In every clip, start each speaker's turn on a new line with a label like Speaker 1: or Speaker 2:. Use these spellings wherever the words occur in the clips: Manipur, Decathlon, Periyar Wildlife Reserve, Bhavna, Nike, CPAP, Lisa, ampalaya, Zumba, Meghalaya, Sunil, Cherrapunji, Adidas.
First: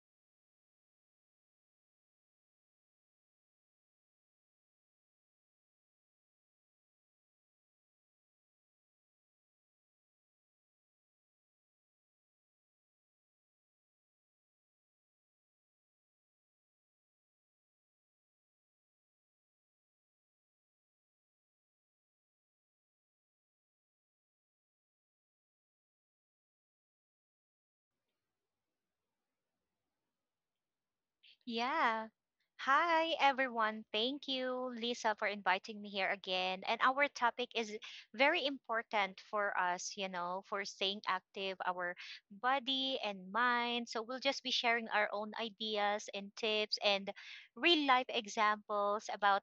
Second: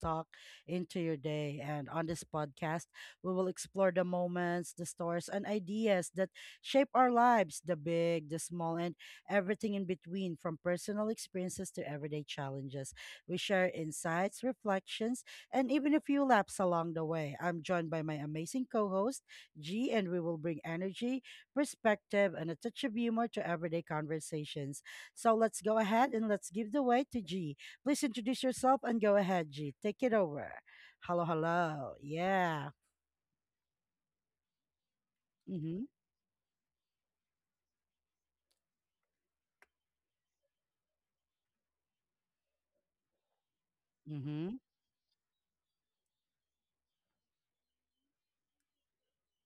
Speaker 1: talk into your day. And on this podcast, we will explore the moments, the stories, and ideas that shape our lives, the big, the small, and everything in between, from personal experiences to everyday challenges. We share insights, reflections, and even a few laps along the way. I'm joined by my amazing co host, G, and we will bring energy, perspective, and a touch of humor to everyday conversations. So let's go ahead and let's give the way to G. Please introduce yourself and go ahead, G. Take it over. Hello, hello.
Speaker 2: Yeah.
Speaker 1: Yeah.
Speaker 2: Hi, everyone. Thank you, Lisa, for
Speaker 1: Mm hmm.
Speaker 2: inviting me here again. And our topic is very important for us, for staying active, our body and mind. So
Speaker 1: Mm
Speaker 2: we'll just be
Speaker 1: hmm.
Speaker 2: sharing our own ideas and tips and real life examples about,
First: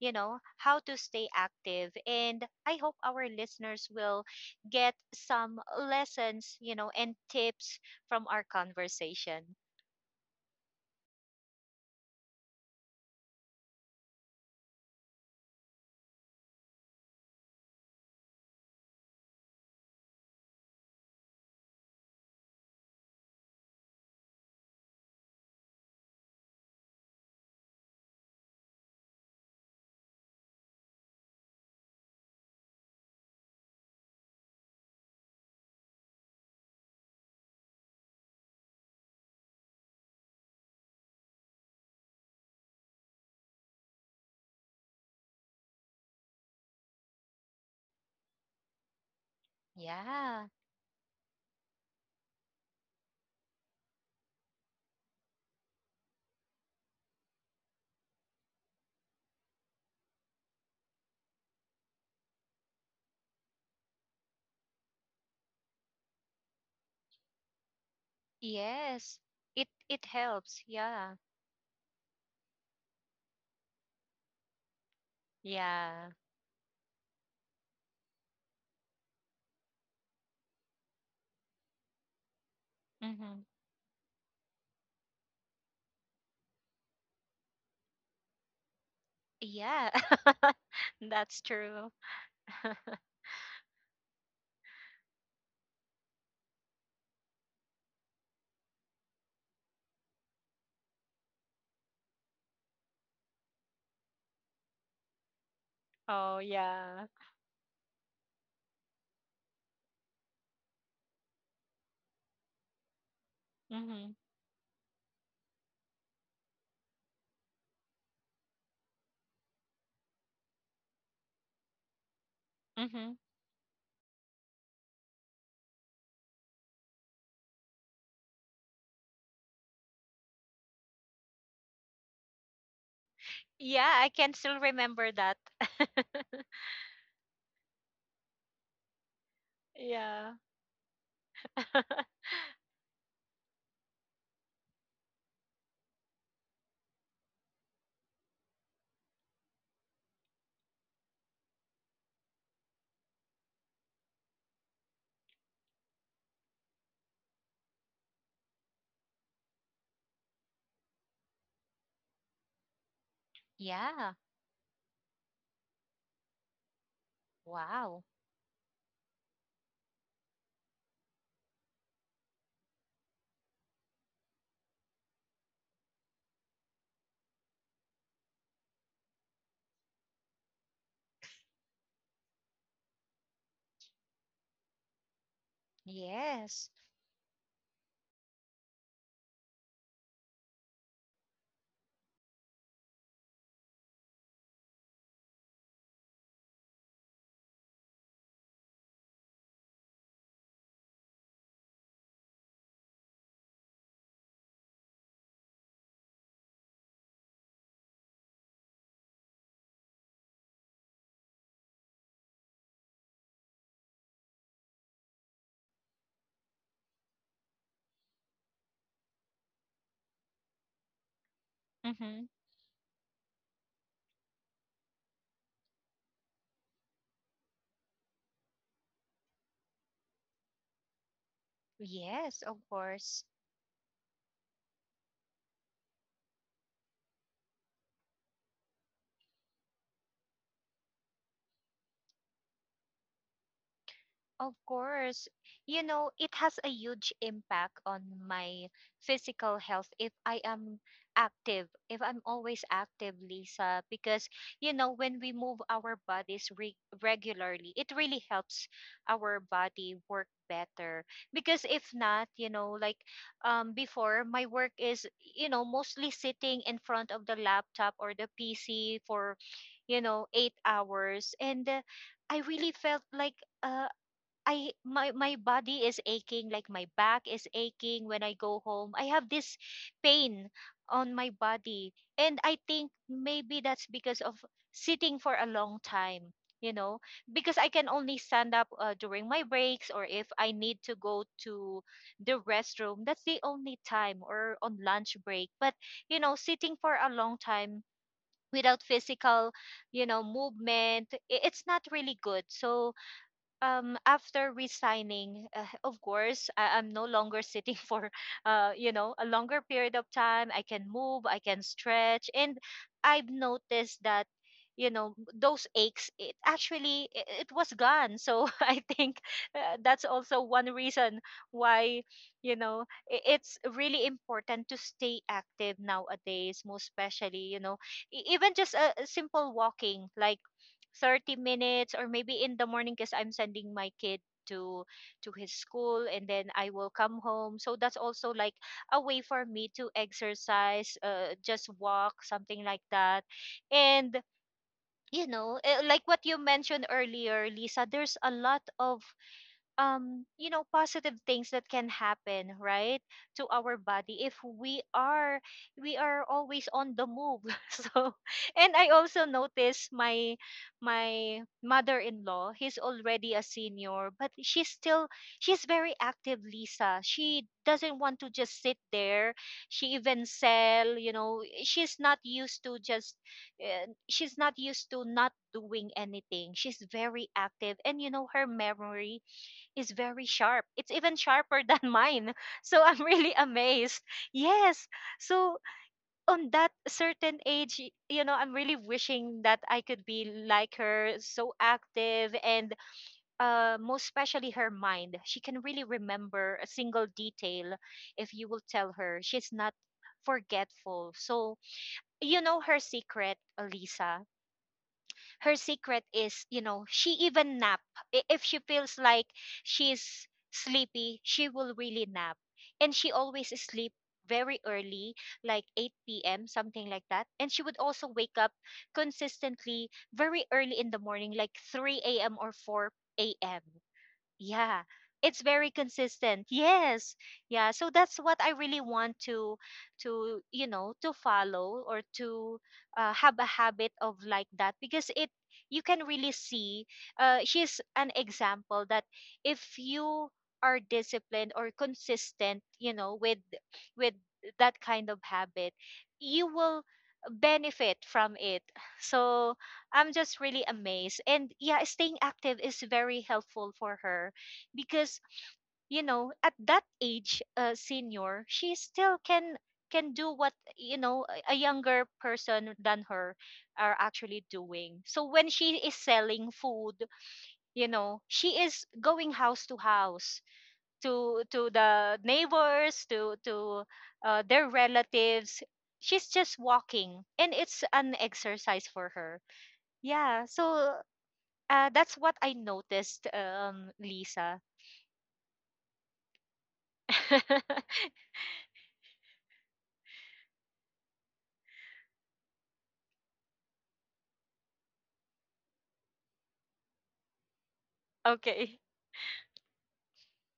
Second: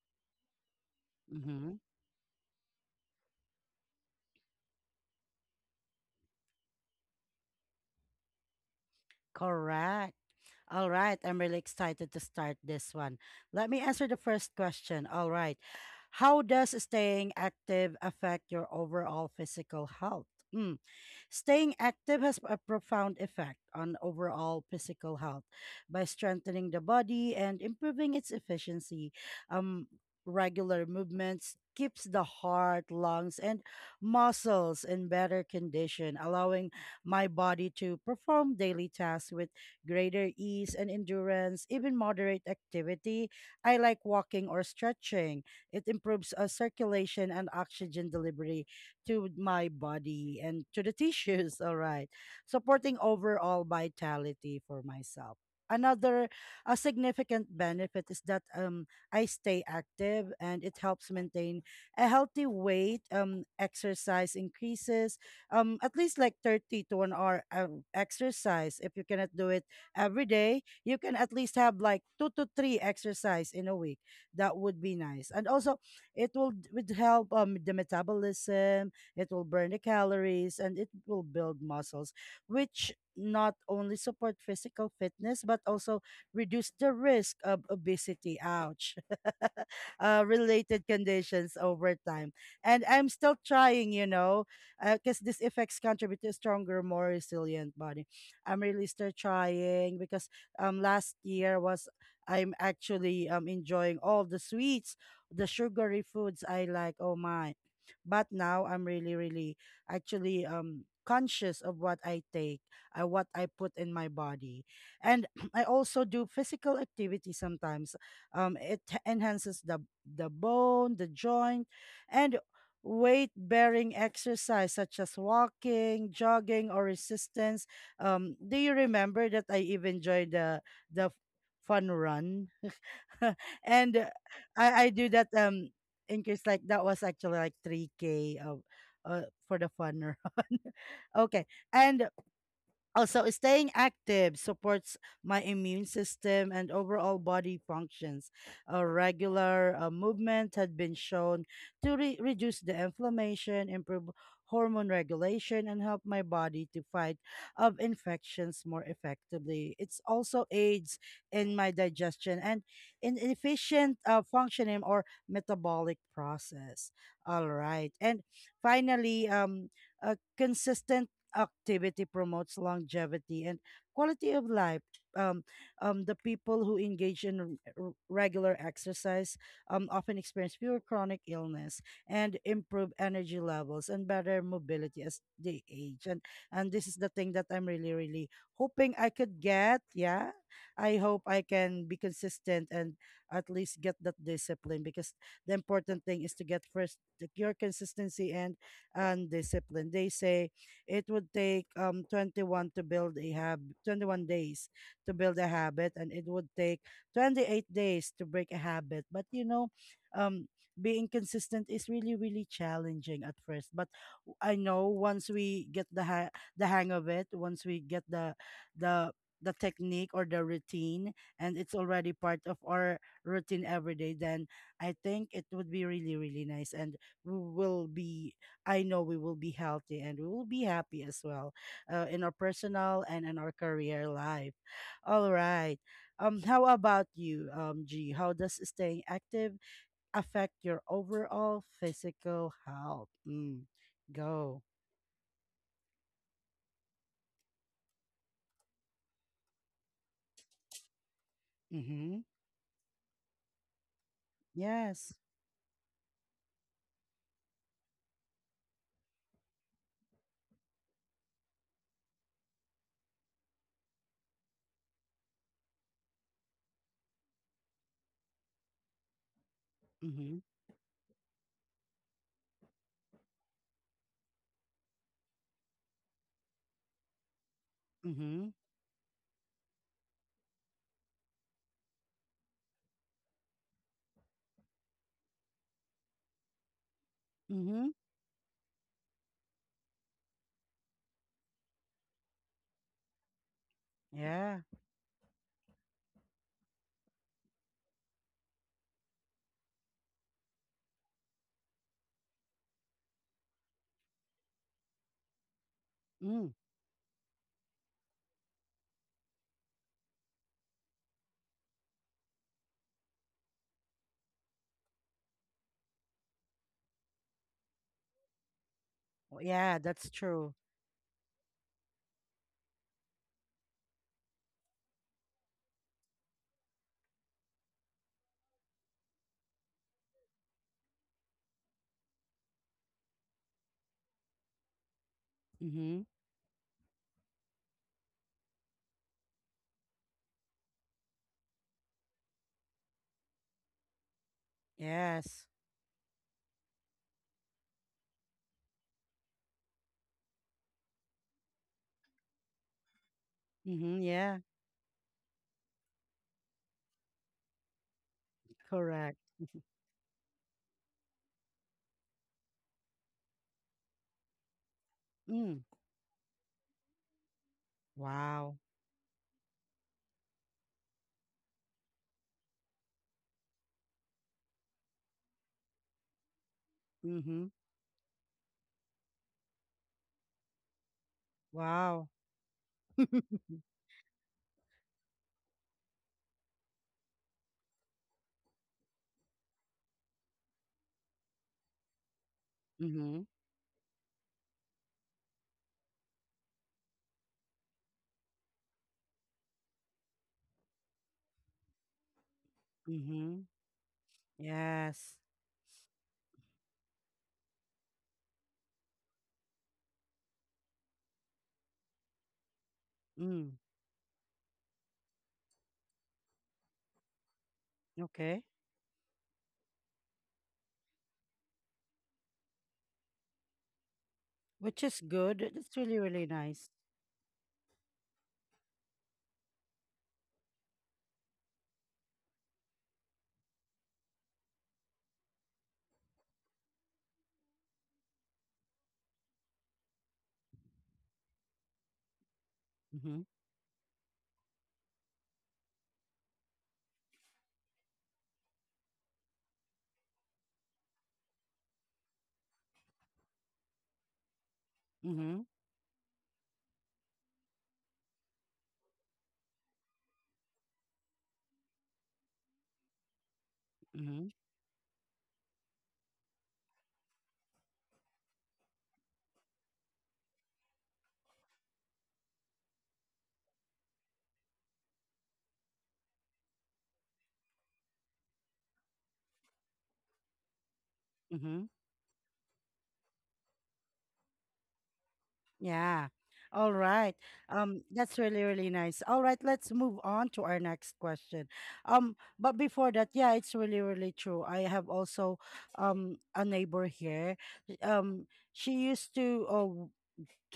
Speaker 2: how to stay
Speaker 1: Mm hmm.
Speaker 2: active. And I hope our listeners will get some lessons, and tips from our conversation.
Speaker 1: Correct. All right. I'm really excited to start this one. Let me answer the first question. All right. How does staying active affect your overall physical health? Hmm. Staying active has a profound effect on overall physical health by strengthening the body and improving its efficiency. Um, Regular movements keeps the heart, lungs, and muscles in better condition, allowing my body to perform daily tasks with greater ease and endurance, even moderate activity. I like walking or stretching. It improves circulation and oxygen delivery to my body
Speaker 2: Yeah.
Speaker 1: and to the tissues. All right. Supporting overall vitality for myself. Another a significant benefit is that I stay active and it helps maintain a healthy weight. Exercise increases at least like 30 to an hour exercise. If you
Speaker 2: Yes.
Speaker 1: cannot do it
Speaker 2: It
Speaker 1: every
Speaker 2: helps.
Speaker 1: day, you
Speaker 2: Yeah.
Speaker 1: can at least have like two to three exercise in a week. That would be nice. And also,
Speaker 2: Yeah.
Speaker 1: it will would help the metabolism, it will burn the calories, and it will build muscles, which
Speaker 2: Mhm.
Speaker 1: not only support physical fitness but also reduce the risk of obesity, ouch,
Speaker 2: Yeah.
Speaker 1: related
Speaker 2: That's
Speaker 1: conditions
Speaker 2: true.
Speaker 1: over time, and I'm still trying, you know, because these effects contribute to a stronger, more resilient body. I'm really still trying because last year was, I'm actually enjoying all the sweets, the sugary
Speaker 2: Oh,
Speaker 1: foods I like,
Speaker 2: yeah.
Speaker 1: oh my. But now I'm really, really actually conscious of what I take, what I put in
Speaker 2: Mhm.
Speaker 1: my body. And I also do physical activity sometimes. It enhances the bone, the joint, and
Speaker 2: Mhm.
Speaker 1: weight bearing exercise such as walking, jogging, or resistance. Do you remember that I even joined the fun run?
Speaker 2: Yeah,
Speaker 1: and
Speaker 2: I
Speaker 1: uh,
Speaker 2: can still
Speaker 1: I I do
Speaker 2: remember
Speaker 1: that
Speaker 2: that.
Speaker 1: increase, like that was actually like 3K of for the fun
Speaker 2: Yeah.
Speaker 1: run. Okay. And also, staying active supports my immune system and overall body functions. A regular movement had been shown to reduce the inflammation, improve hormone regulation, and help my body to fight of infections more effectively. It's also aids in my digestion and in efficient
Speaker 2: Yeah.
Speaker 1: functioning or metabolic process. All right,
Speaker 2: Wow.
Speaker 1: and finally, a consistent activity promotes longevity and quality of life. Um, the people who engage in regular exercise often experience fewer chronic illness and improve energy levels and better mobility as they age. And
Speaker 2: Yes.
Speaker 1: and this is the thing that I'm really, really hoping I could get. Yeah, I hope I can be consistent and at least get that discipline, because the important thing is to get first your consistency and discipline. They say it would take um, 21 days to build a habit, and it would take 28 days to break a habit. But, you know, um, being consistent is really, really challenging at first. But I know once we get the hang of it, once we get the the technique or the routine, and it's already
Speaker 2: Mhm.
Speaker 1: part of our routine every day, then I think it would be really, really nice, and we will be, I know we will be healthy and we will be happy as well, in our
Speaker 2: Yes, of
Speaker 1: personal and
Speaker 2: course.
Speaker 1: in our career life. All right. How about you, G? How does staying active affect your overall physical health? Mm.
Speaker 2: Of
Speaker 1: Go.
Speaker 2: course. You know, it has a huge impact on my physical health if I am active, if
Speaker 1: Mm-hmm.
Speaker 2: I'm always active, Lisa, because, you know,
Speaker 1: Yes.
Speaker 2: when we move our bodies re regularly, it really helps our body work better. Because if not, you know, like before, my work is, you know, mostly sitting in front of the laptop or the PC for, you know,
Speaker 1: Mm-hmm.
Speaker 2: 8 hours. And I really felt like, uh, I my my body is aching, like my back is aching when I
Speaker 1: Mm-hmm.
Speaker 2: go home. I have this pain on my body. And I think maybe that's because of sitting for a long time, you know, because I can
Speaker 1: Mm-hmm.
Speaker 2: only stand up during my breaks or if I need to go to the restroom. That's the only time or
Speaker 1: Yeah.
Speaker 2: on lunch break. But, you know, sitting for a long time without physical, you know, movement, it's not really good. So after resigning of course
Speaker 1: Mm.
Speaker 2: I'm no longer sitting for you know a longer period of time, I can move, I can stretch, and I've noticed that, you know, those aches, it was gone. So I think
Speaker 1: Oh, yeah,
Speaker 2: that's
Speaker 1: that's
Speaker 2: also
Speaker 1: true.
Speaker 2: one reason why, you know, it's really important to stay active nowadays, most especially, you know, even just a simple walking like 30 minutes or maybe in the morning because I'm sending my kid to to his school,
Speaker 1: Mm-hmm.
Speaker 2: and then I will come home. So that's also like a way for me to exercise, just walk, something like that. And you
Speaker 1: Yes.
Speaker 2: know, eh, like what you mentioned earlier, Lisa, there's a lot of you know positive things that can happen, right, to our
Speaker 1: Mm-hmm.
Speaker 2: body if
Speaker 1: Yeah.
Speaker 2: we are we are always on the move. So and I
Speaker 1: Correct.
Speaker 2: also notice my my mother-in-law. He's already a senior, but she's still, she's
Speaker 1: Mm.
Speaker 2: very active, Lisa. She doesn't want to
Speaker 1: Wow.
Speaker 2: just sit there. She even sell, you know. She's not used to just she's not used to not doing anything. She's very
Speaker 1: Mm-hmm.
Speaker 2: active, and you know, her memory is very sharp. It's even sharper than
Speaker 1: Wow.
Speaker 2: mine. So I'm really amazed. Yes. So on that certain age, you know, I'm really wishing that I could be like her, so active, and
Speaker 1: Mm-hmm.
Speaker 2: most especially her mind. She can really remember a single detail if you will tell her. She's not forgetful. So, you know, her secret,
Speaker 1: Mm-hmm.
Speaker 2: Lisa,
Speaker 1: Yes.
Speaker 2: her secret is, you know, she even nap. If she feels like she's sleepy, she will really nap. And she always
Speaker 1: Mm.
Speaker 2: sleep very early, like 8 p.m., something like that. And she would also wake
Speaker 1: Okay.
Speaker 2: up consistently very early in the morning, like 3 a.m. or 4 a.m. Yeah,
Speaker 1: Which is
Speaker 2: it's
Speaker 1: good.
Speaker 2: very
Speaker 1: It's really, really
Speaker 2: consistent.
Speaker 1: nice.
Speaker 2: Yes. Yeah, so that's what I really want to, you know, to follow or to have a habit of like that because it, you can really see she's an example that if you are disciplined or consistent, you know,
Speaker 1: Mm-hmm.
Speaker 2: with that kind of habit, you will benefit from it. So I'm just really amazed. And yeah, staying active is very helpful for her because,
Speaker 1: Mm-hmm.
Speaker 2: you know, at that age, senior, she still can do what, you know, a younger person than her are
Speaker 1: Mm-hmm.
Speaker 2: actually doing. So when she is selling food, you know, she is going house to house to the neighbors, to their relatives, she's just walking, and it's an exercise for her. Yeah, so
Speaker 1: Mm-hmm.
Speaker 2: that's what I noticed, Lisa.
Speaker 1: Yeah. All right. That's really, really nice. All right, let's move on to our next question. But before that, yeah, it's really, really true. I have also a neighbor here. Um,
Speaker 2: Okay.
Speaker 1: she used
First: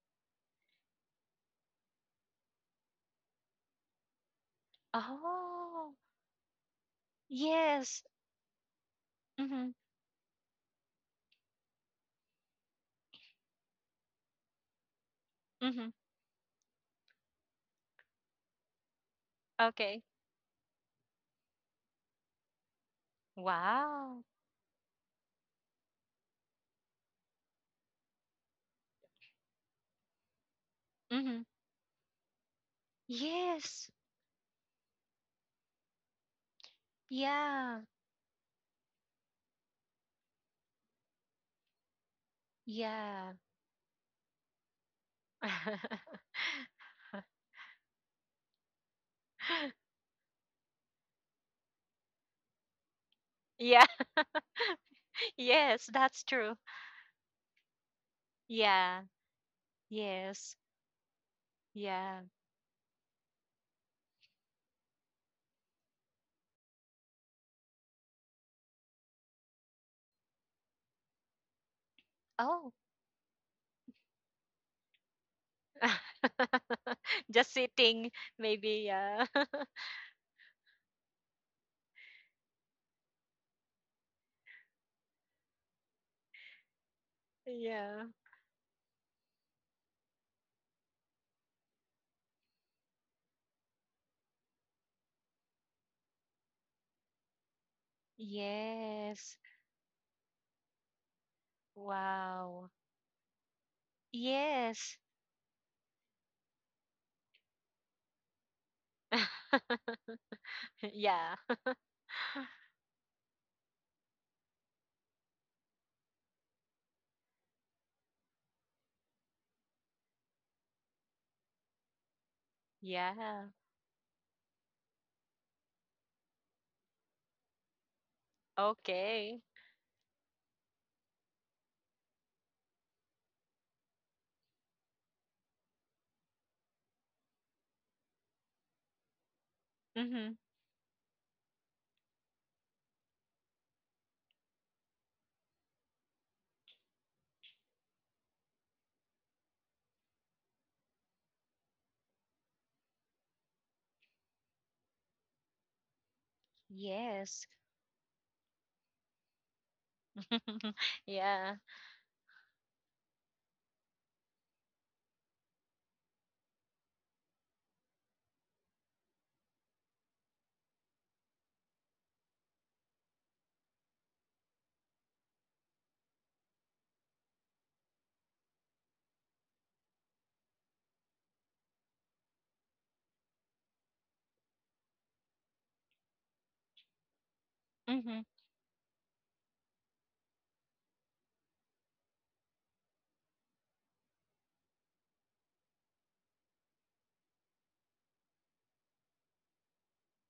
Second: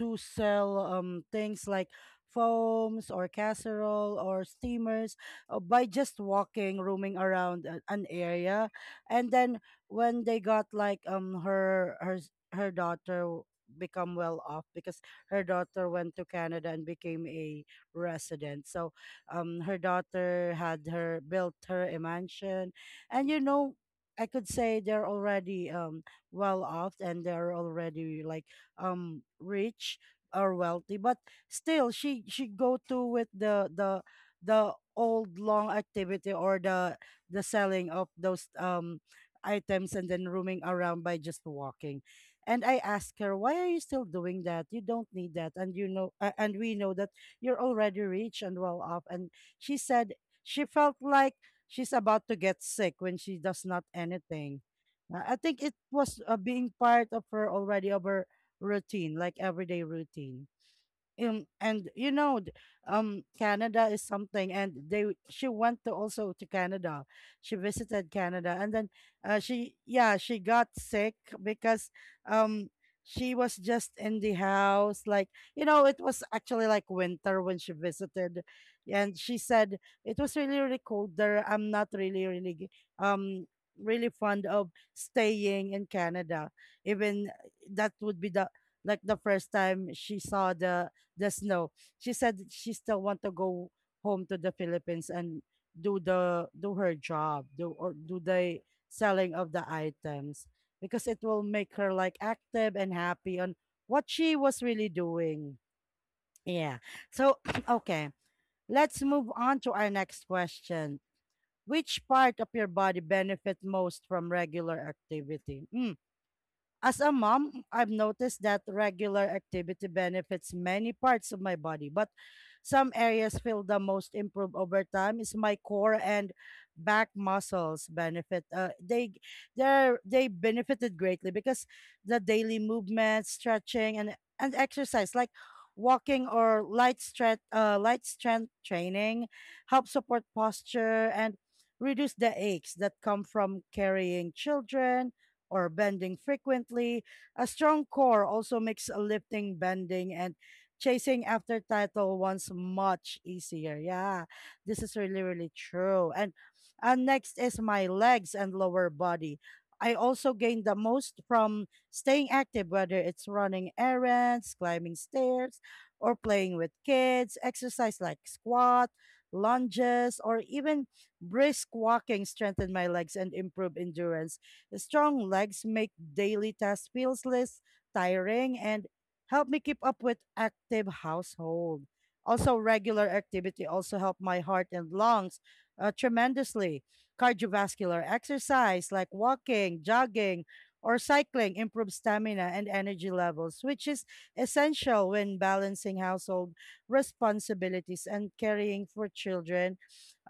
Speaker 1: to sell things like foams or casserole or steamers, by
Speaker 2: Oh,
Speaker 1: just walking, roaming around
Speaker 2: yes.
Speaker 1: an area, and then
Speaker 2: Mm-hmm.
Speaker 1: when they got like her daughter become well off because her
Speaker 2: Mm-hmm.
Speaker 1: daughter went to Canada and became a resident. So her
Speaker 2: Okay.
Speaker 1: daughter had her built her a mansion, and, you know,
Speaker 2: Wow.
Speaker 1: I could say they're already well off and they're already like rich or wealthy, but
Speaker 2: Mm-hmm.
Speaker 1: still she go to with the
Speaker 2: Yes.
Speaker 1: the the old long activity or the
Speaker 2: Yeah.
Speaker 1: selling of those items, and then roaming around by just walking. And I ask
Speaker 2: Yeah.
Speaker 1: her, why are you still doing that? You don't need that, and, you know, and we know that you're already rich and well off. And she said she felt like she's about to get sick when she does not
Speaker 2: Yeah.
Speaker 1: anything. Uh, I think it
Speaker 2: Yes,
Speaker 1: was,
Speaker 2: that's true.
Speaker 1: being part of her already of her
Speaker 2: Yeah.
Speaker 1: routine, like everyday routine.
Speaker 2: Yes.
Speaker 1: And you
Speaker 2: Yeah.
Speaker 1: know Canada is something, and she went to also to Canada, she visited Canada, and then, she, yeah, she got sick because um
Speaker 2: Oh.
Speaker 1: she was just in the house. Like, you know, it was actually like winter
Speaker 2: Just
Speaker 1: when she
Speaker 2: sitting,
Speaker 1: visited.
Speaker 2: maybe.
Speaker 1: And
Speaker 2: Yeah.
Speaker 1: she said it was really, really cold there. I'm not really, really um really fond of staying in Canada, even that
Speaker 2: Yeah.
Speaker 1: would be the like the first time she saw the snow. She said she still want to go home to the Philippines and do the do her job, do or do the selling
Speaker 2: Yes.
Speaker 1: of the items, because it will make her like
Speaker 2: Wow.
Speaker 1: active and happy on what she was really
Speaker 2: Yes.
Speaker 1: doing. Yeah. So, okay, let's move on to our next question.
Speaker 2: Yeah.
Speaker 1: Which part of your body benefit most from regular activity? Hmm. As a mom, I've noticed that regular activity benefits many parts of my body, but some areas
Speaker 2: Yeah.
Speaker 1: feel the most improved over time is my core and back muscles benefit. Uh, they
Speaker 2: Okay.
Speaker 1: they they benefited greatly because the daily movement, stretching, and exercise like walking or light stretch, light strength training, help support
Speaker 2: Mm-hmm.
Speaker 1: posture and reduce the aches that come from carrying children or bending frequently. A strong core also makes lifting, bending, and chasing after title ones much easier. Yeah, this is really, really true. And, next
Speaker 2: Yes.
Speaker 1: is my legs and lower body. I also gain the most
Speaker 2: Yeah.
Speaker 1: from staying active, whether it's running errands, climbing stairs, or playing with kids. Exercise like squat, lunges, or even brisk walking strengthen my legs and improve endurance. Strong legs make daily tasks feel less tiring and help me keep up with active household. Also, regular activity also help my heart and lungs, tremendously. Cardiovascular
Speaker 2: Mm-hmm.
Speaker 1: exercise like walking, jogging, or cycling improves stamina and energy levels, which is essential when balancing household responsibilities and caring for children.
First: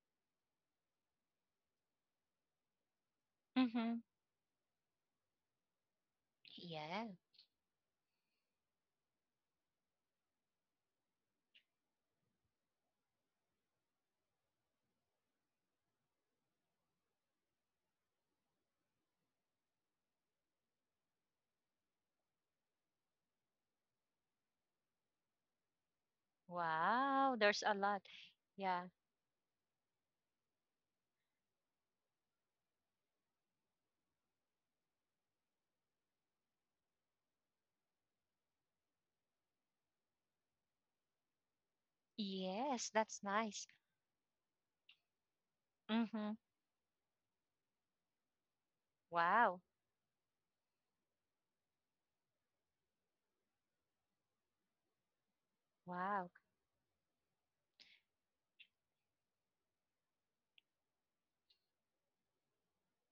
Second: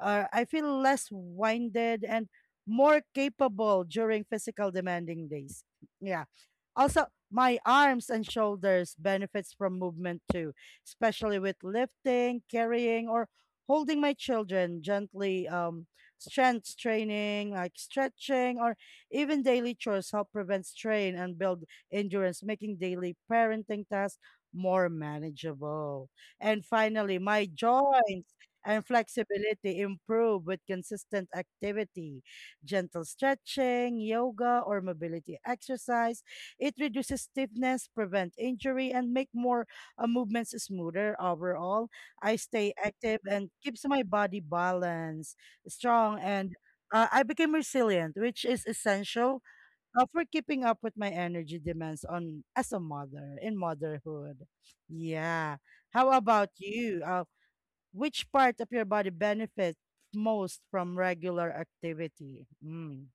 Speaker 1: I feel less winded and more capable
Speaker 2: Mm-hmm.
Speaker 1: during physical demanding days. Yeah.
Speaker 2: Yeah.
Speaker 1: Also, my arms and shoulders benefits from movement too, especially with lifting, carrying, or holding my children gently. Strength training, like stretching, or even daily chores help prevent strain and build endurance, making daily parenting tasks more manageable. And finally,
Speaker 2: Wow.
Speaker 1: my
Speaker 2: There's a lot.
Speaker 1: joints and
Speaker 2: Yeah.
Speaker 1: flexibility improve with consistent activity, gentle stretching, yoga, or mobility exercise. It reduces stiffness, prevent injury, and make more, movements smoother overall. I stay
Speaker 2: Yes.
Speaker 1: active
Speaker 2: That's
Speaker 1: and
Speaker 2: nice.
Speaker 1: keeps my body balanced, strong,
Speaker 2: Mm-hmm.
Speaker 1: and, I became resilient, which is essential,
Speaker 2: Wow.
Speaker 1: for keeping up with my energy demands on as a mother in motherhood. Yeah. How
Speaker 2: Wow.
Speaker 1: about you? Which part of your body benefits most from regular activity? Mm.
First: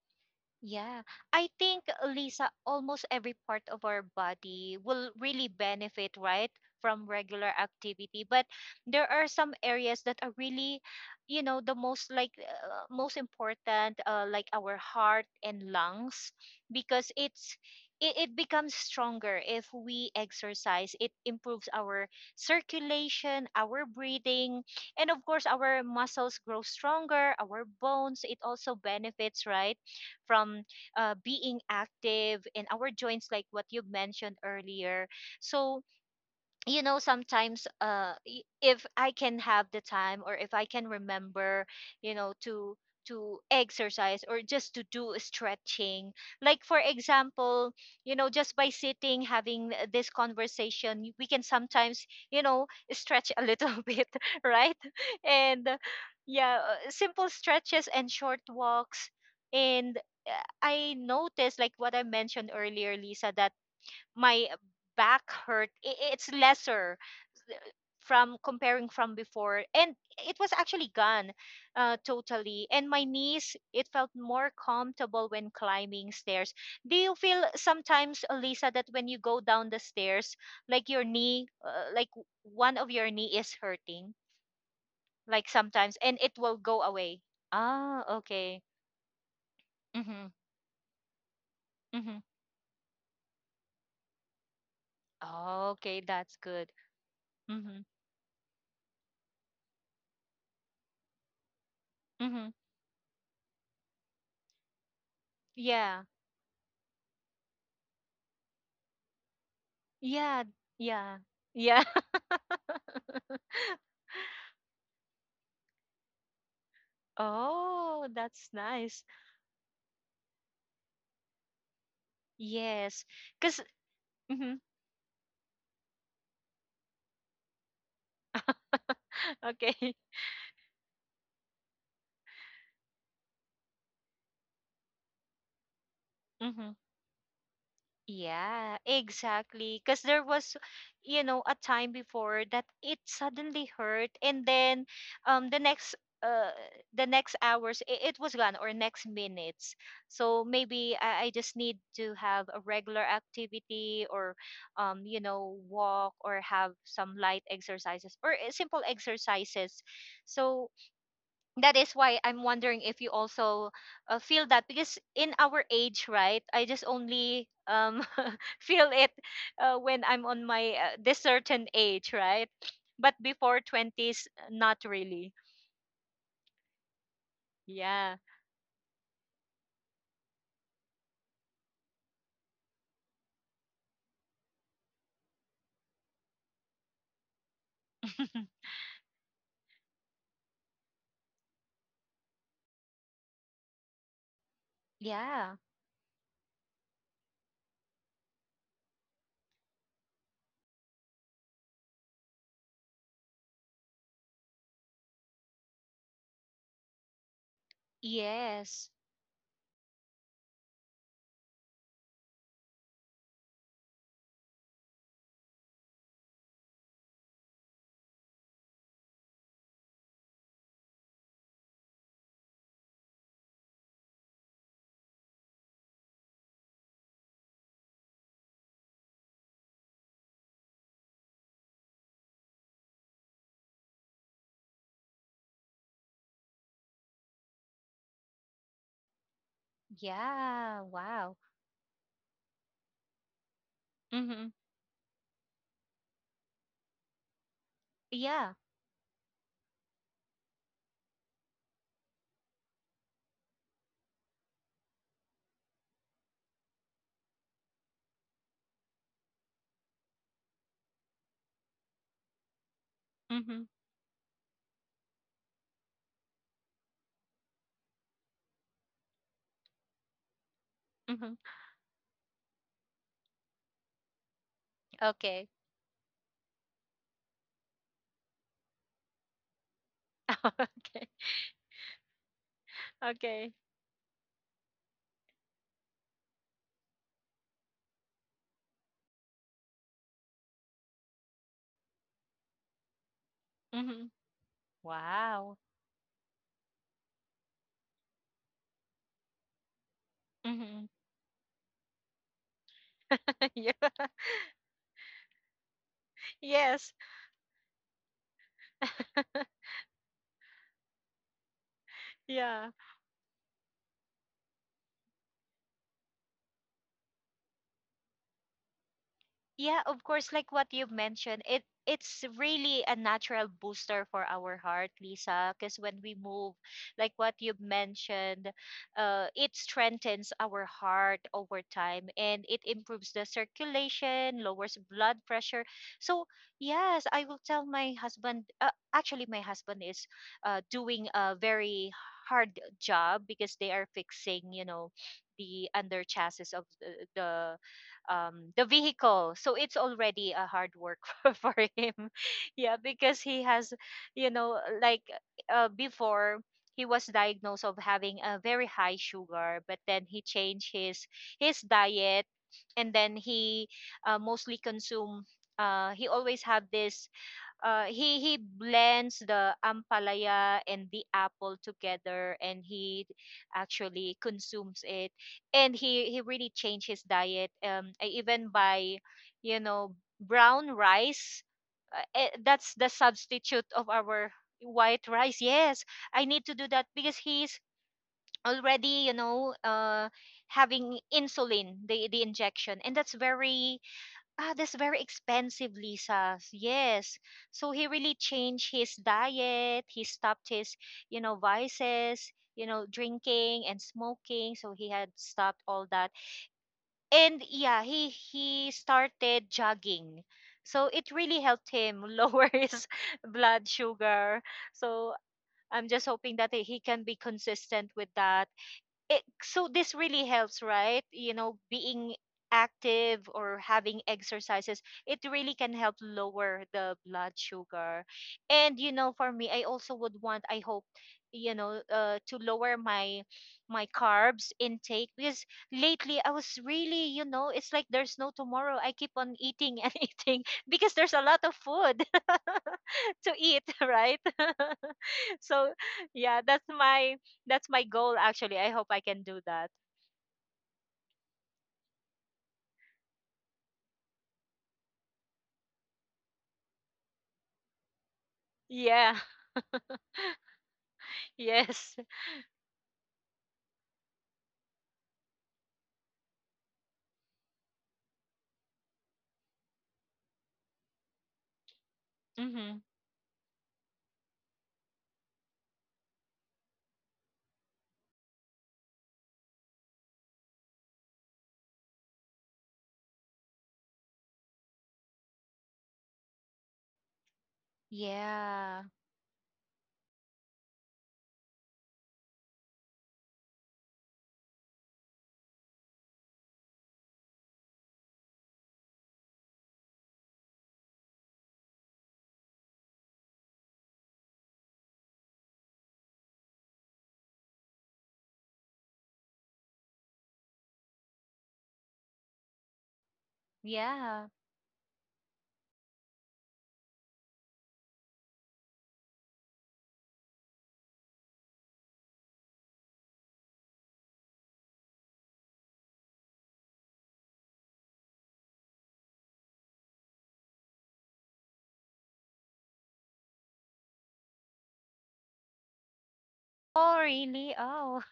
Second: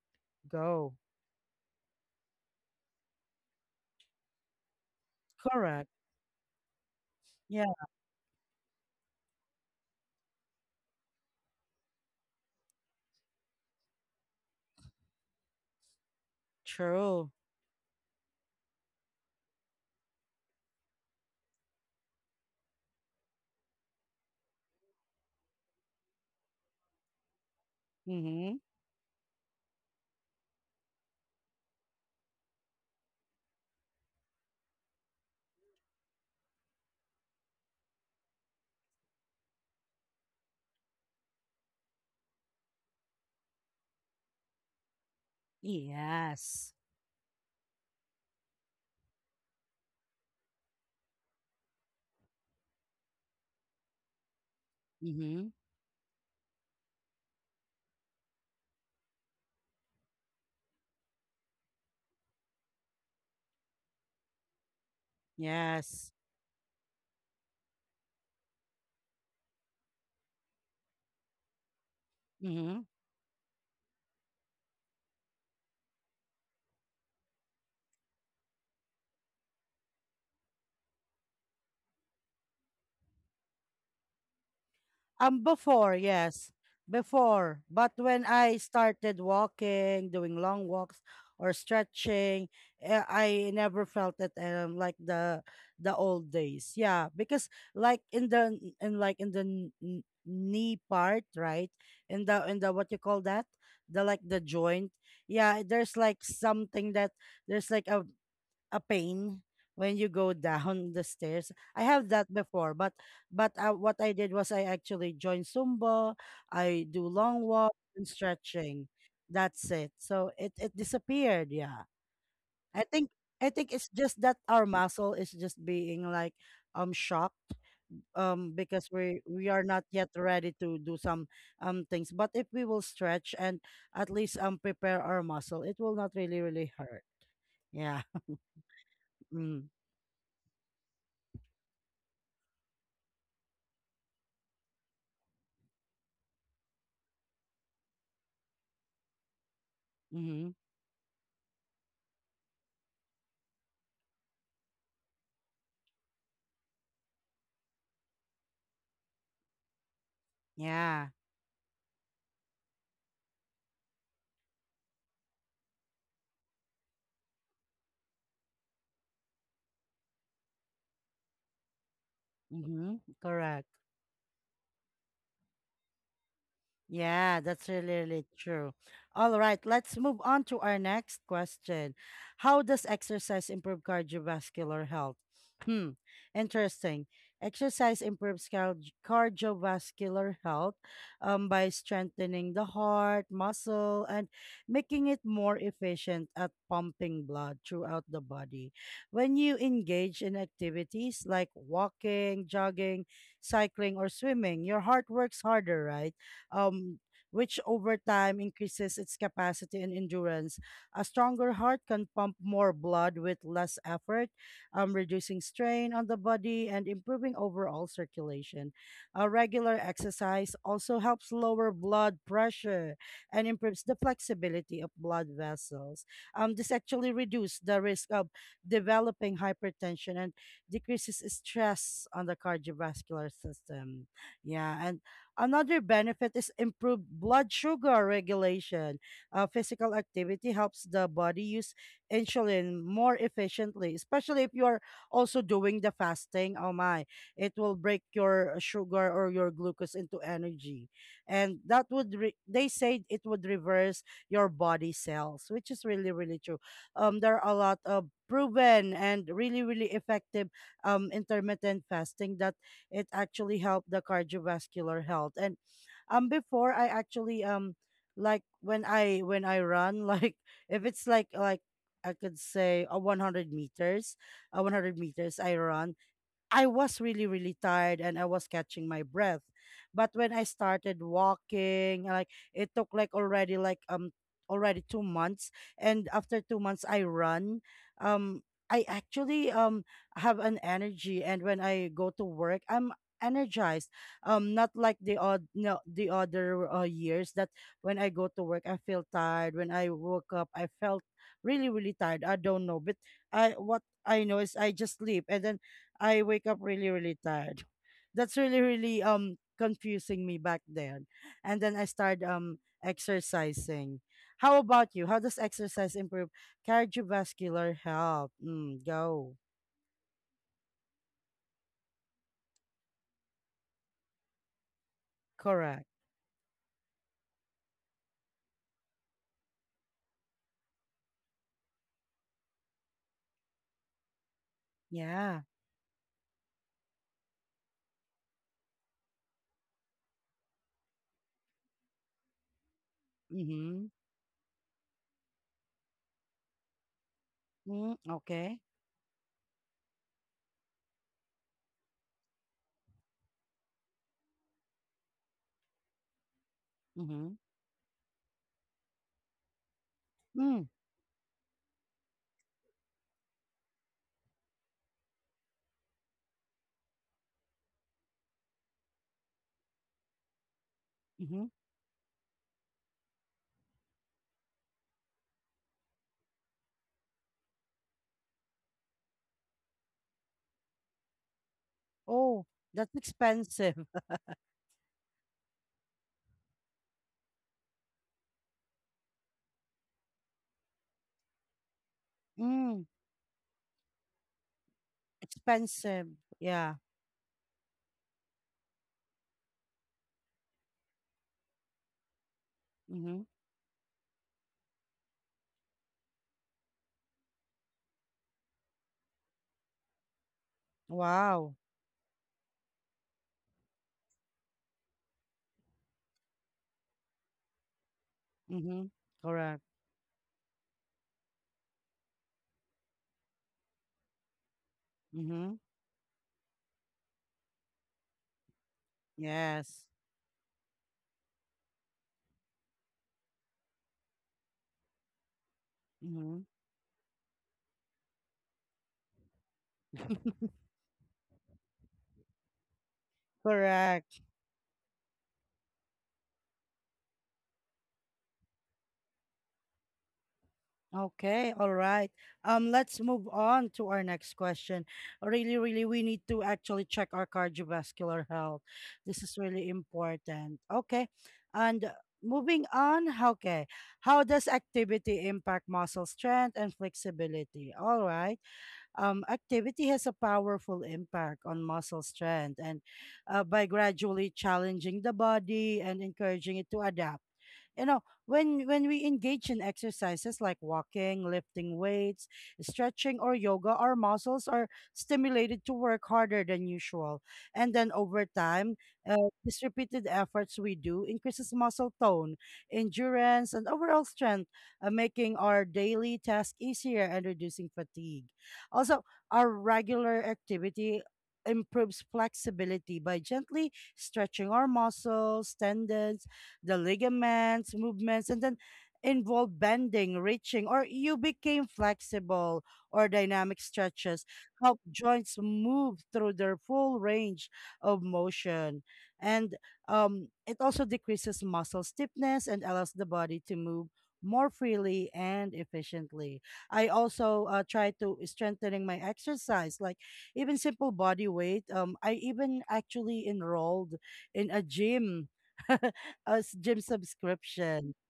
Speaker 1: Go.
Speaker 2: Yeah, I think Lisa, almost every part of our body will really
Speaker 1: Correct.
Speaker 2: benefit, right, from regular
Speaker 1: Yeah,
Speaker 2: activity. But there are some areas that are really, you know, the most like most important, like our heart and lungs, because
Speaker 1: true.
Speaker 2: it becomes stronger if we exercise. It improves our circulation, our breathing, and of course, our muscles grow stronger, our bones. It
Speaker 1: Mm-hmm.
Speaker 2: also benefits, right, from being active in our joints, like what you mentioned earlier. So, you know, sometimes if I can have the time or if I can remember, you know, to exercise or just to do stretching, like
Speaker 1: Yes.
Speaker 2: for example, you know, just by sitting having this conversation, we can sometimes, you know, stretch a little bit, right?
Speaker 1: Mm-hmm.
Speaker 2: And yeah simple stretches and short walks, and uh, I noticed, like what I mentioned earlier, Lisa, that my back hurt,
Speaker 1: Yes.
Speaker 2: it's lesser from comparing from before, and it was actually gone totally.
Speaker 1: Mm-hmm.
Speaker 2: And my knees, it felt more comfortable when climbing stairs. Do you feel sometimes, Elisa, that when you go down the stairs, like your knee like one of your knee is hurting, like
Speaker 1: Before,
Speaker 2: sometimes, and it
Speaker 1: yes,
Speaker 2: will go away?
Speaker 1: before. But
Speaker 2: Ah,
Speaker 1: when I
Speaker 2: okay.
Speaker 1: started walking,
Speaker 2: Mhm.
Speaker 1: doing long walks or
Speaker 2: Mhm.
Speaker 1: stretching, eh, I never felt it, like the
Speaker 2: Okay,
Speaker 1: old
Speaker 2: that's good.
Speaker 1: days. Yeah, because
Speaker 2: Mhm.
Speaker 1: like in in like in knee part, right?
Speaker 2: Mhm.
Speaker 1: In the what you call that? The like the joint. Yeah, there's
Speaker 2: Yeah.
Speaker 1: like something that there's like a pain when you go
Speaker 2: Yeah.
Speaker 1: down the
Speaker 2: Yeah.
Speaker 1: stairs.
Speaker 2: Yeah.
Speaker 1: I have that before, but what I did was I actually joined Zumba. I do long walk
Speaker 2: Oh,
Speaker 1: and
Speaker 2: that's
Speaker 1: stretching.
Speaker 2: nice.
Speaker 1: That's it. So it disappeared. Yeah, I
Speaker 2: Yes.
Speaker 1: think I
Speaker 2: Because
Speaker 1: think it's just that our muscle is just being like shocked because we are not
Speaker 2: okay.
Speaker 1: yet ready to do some things. But if we will stretch and at least prepare our muscle, it will not really
Speaker 2: Hmm.
Speaker 1: really hurt. Yeah.
Speaker 2: Yeah,
Speaker 1: Mm-hmm.
Speaker 2: exactly. Because there was, you know, a time before that it suddenly hurt, and then, um, the next, uh, the next hours, it was gone, or next minutes. So maybe I just need to have a regular activity, or, you know, walk, or have some light exercises, or simple exercises. So
Speaker 1: Yeah.
Speaker 2: that is why I'm wondering if you also feel that because in our age, right? I just only feel it when I'm on my this certain age, right?
Speaker 1: Mhm.
Speaker 2: But before
Speaker 1: Correct.
Speaker 2: twenties, not really.
Speaker 1: Yeah, that's really,
Speaker 2: Yeah,
Speaker 1: really true. All right, let's move on to our next question. How does exercise improve cardiovascular health? Hmm, interesting. Exercise improves cardiovascular health by strengthening the heart, muscle, and making it
Speaker 2: yeah,
Speaker 1: more efficient at pumping blood throughout the body. When you engage in activities like walking, jogging, cycling, or swimming, your heart works harder, right? um, which over time
Speaker 2: yes,
Speaker 1: increases its capacity and endurance. A stronger heart can pump more blood with less effort, reducing strain on the body and improving overall circulation. A regular exercise also helps lower blood pressure and improves the flexibility of blood vessels. This actually reduces the risk of developing hypertension and decreases stress on the cardiovascular system. Yeah, and Another benefit is improved blood sugar regulation. Physical activity helps
Speaker 2: yeah.
Speaker 1: the
Speaker 2: Wow.
Speaker 1: body use insulin more efficiently, especially if
Speaker 2: Mm-hmm.
Speaker 1: you are also doing the fasting. Oh my, it will break your
Speaker 2: Yeah.
Speaker 1: sugar or your glucose into energy. And that would, they say it would reverse your body cells, which is really, really true. There are a lot of proven and really, really effective intermittent fasting that it actually
Speaker 2: Mm-hmm.
Speaker 1: helped the cardiovascular health. And before I actually like when I run like if it's like
Speaker 2: Mm-hmm.
Speaker 1: like I could say a 100 meters
Speaker 2: Okay.
Speaker 1: I run. I was really, really tired and I was catching my breath. But when I started
Speaker 2: Okay.
Speaker 1: walking, like it took
Speaker 2: Okay.
Speaker 1: like already 2 months. And after 2 months I run. Um I actually have an energy, and when I go to work I'm energized.
Speaker 2: Mm-hmm.
Speaker 1: Not like the odd,
Speaker 2: Wow.
Speaker 1: no, the other years that when I go to work I feel tired. When I woke up I
Speaker 2: Mm-hmm.
Speaker 1: felt really, really tired. I don't know. But I,
Speaker 2: Yeah.
Speaker 1: what I know is I just sleep and then I wake up really,
Speaker 2: Yes.
Speaker 1: really tired. That's really, really confusing me back then. And then I started
Speaker 2: Yeah.
Speaker 1: exercising. How about you? How does exercise improve cardiovascular health? Mm, go.
Speaker 2: Yeah, of course, like what you've mentioned, it's really a natural booster for our heart, Lisa, because
Speaker 1: Correct.
Speaker 2: when we move, like what you've mentioned, it strengthens our heart over time, and it improves the circulation, lowers blood
Speaker 1: Yeah.
Speaker 2: pressure. So, yes, I will tell my husband, actually, my husband is doing a very hard job because they
Speaker 1: Mm-hmm.
Speaker 2: are fixing, you know, the under chassis of the, the
Speaker 1: Mm,
Speaker 2: um,
Speaker 1: okay.
Speaker 2: the vehicle. So it's already a hard work for him. Yeah, because he has, you know, like before, he was
Speaker 1: Mm-hmm.
Speaker 2: diagnosed of having a very high sugar, but then he
Speaker 1: Mm,
Speaker 2: changed his diet, and then he mostly consume. He always have this he blends the ampalaya and the
Speaker 1: mm-hmm.
Speaker 2: apple together, and he actually consumes it, and he really changed his diet. Um, I even by, you know, brown rice,
Speaker 1: Oh,
Speaker 2: that's the
Speaker 1: that's
Speaker 2: substitute
Speaker 1: expensive.
Speaker 2: of our white rice. Yes, I need to do that because he's already, you know, having insulin, the injection,
Speaker 1: Mm,
Speaker 2: and that's very, ah, that's very expensive,
Speaker 1: expensive.
Speaker 2: Lisa.
Speaker 1: Yeah.
Speaker 2: Yes. So he really changed his diet. He stopped his, you know, vices, you know,
Speaker 1: Mm-hmm.
Speaker 2: drinking and smoking. So he had stopped all that. And yeah, he started jogging. So it really
Speaker 1: Wow.
Speaker 2: helped him lower his blood sugar. So I'm just hoping that he can be consistent with that.
Speaker 1: Mm-hmm.
Speaker 2: It,
Speaker 1: Correct.
Speaker 2: so this really helps, right, you know, being active or having exercises, it really
Speaker 1: Mm-hmm.
Speaker 2: can help lower the blood sugar. And you know, for me, I
Speaker 1: Yes.
Speaker 2: also would want, I hope, you know, to lower my my carbs intake because lately I
Speaker 1: Mm-hmm.
Speaker 2: was really, you know, it's like there's no tomorrow, I keep on eating and eating because there's a lot of food to eat, right?
Speaker 1: Correct.
Speaker 2: So yeah, that's my, that's my goal actually. I hope I can do that.
Speaker 1: Okay, all right. Let's move on to our next question. Really, really, we need to actually check our cardiovascular health.
Speaker 2: Yeah.
Speaker 1: This is really important. Okay, and
Speaker 2: Yes.
Speaker 1: moving on. Okay, how does activity impact muscle strength and flexibility? All right, activity has a powerful impact on muscle strength and
Speaker 2: Mhm.
Speaker 1: by gradually challenging the body and encouraging it to adapt, you know, when we engage in exercises like walking, lifting weights, stretching, or yoga, our muscles are stimulated to work harder than usual. And then over time,
Speaker 2: Yeah.
Speaker 1: uh, these repeated efforts we do increases muscle tone, endurance, and overall strength, making our daily task easier and reducing fatigue. Also, our regular activity improves flexibility by gently stretching our muscles, tendons, the ligaments, movements, and then involve bending, reaching, or you became flexible or dynamic stretches
Speaker 2: Yeah.
Speaker 1: help joints move through their full range of motion. And it also decreases muscle stiffness and allows the body to move more freely and efficiently. I also try to strengthening my exercise, like even simple body weight. I even actually enrolled in a gym, a gym
Speaker 2: Oh, really?
Speaker 1: subscription.
Speaker 2: Oh.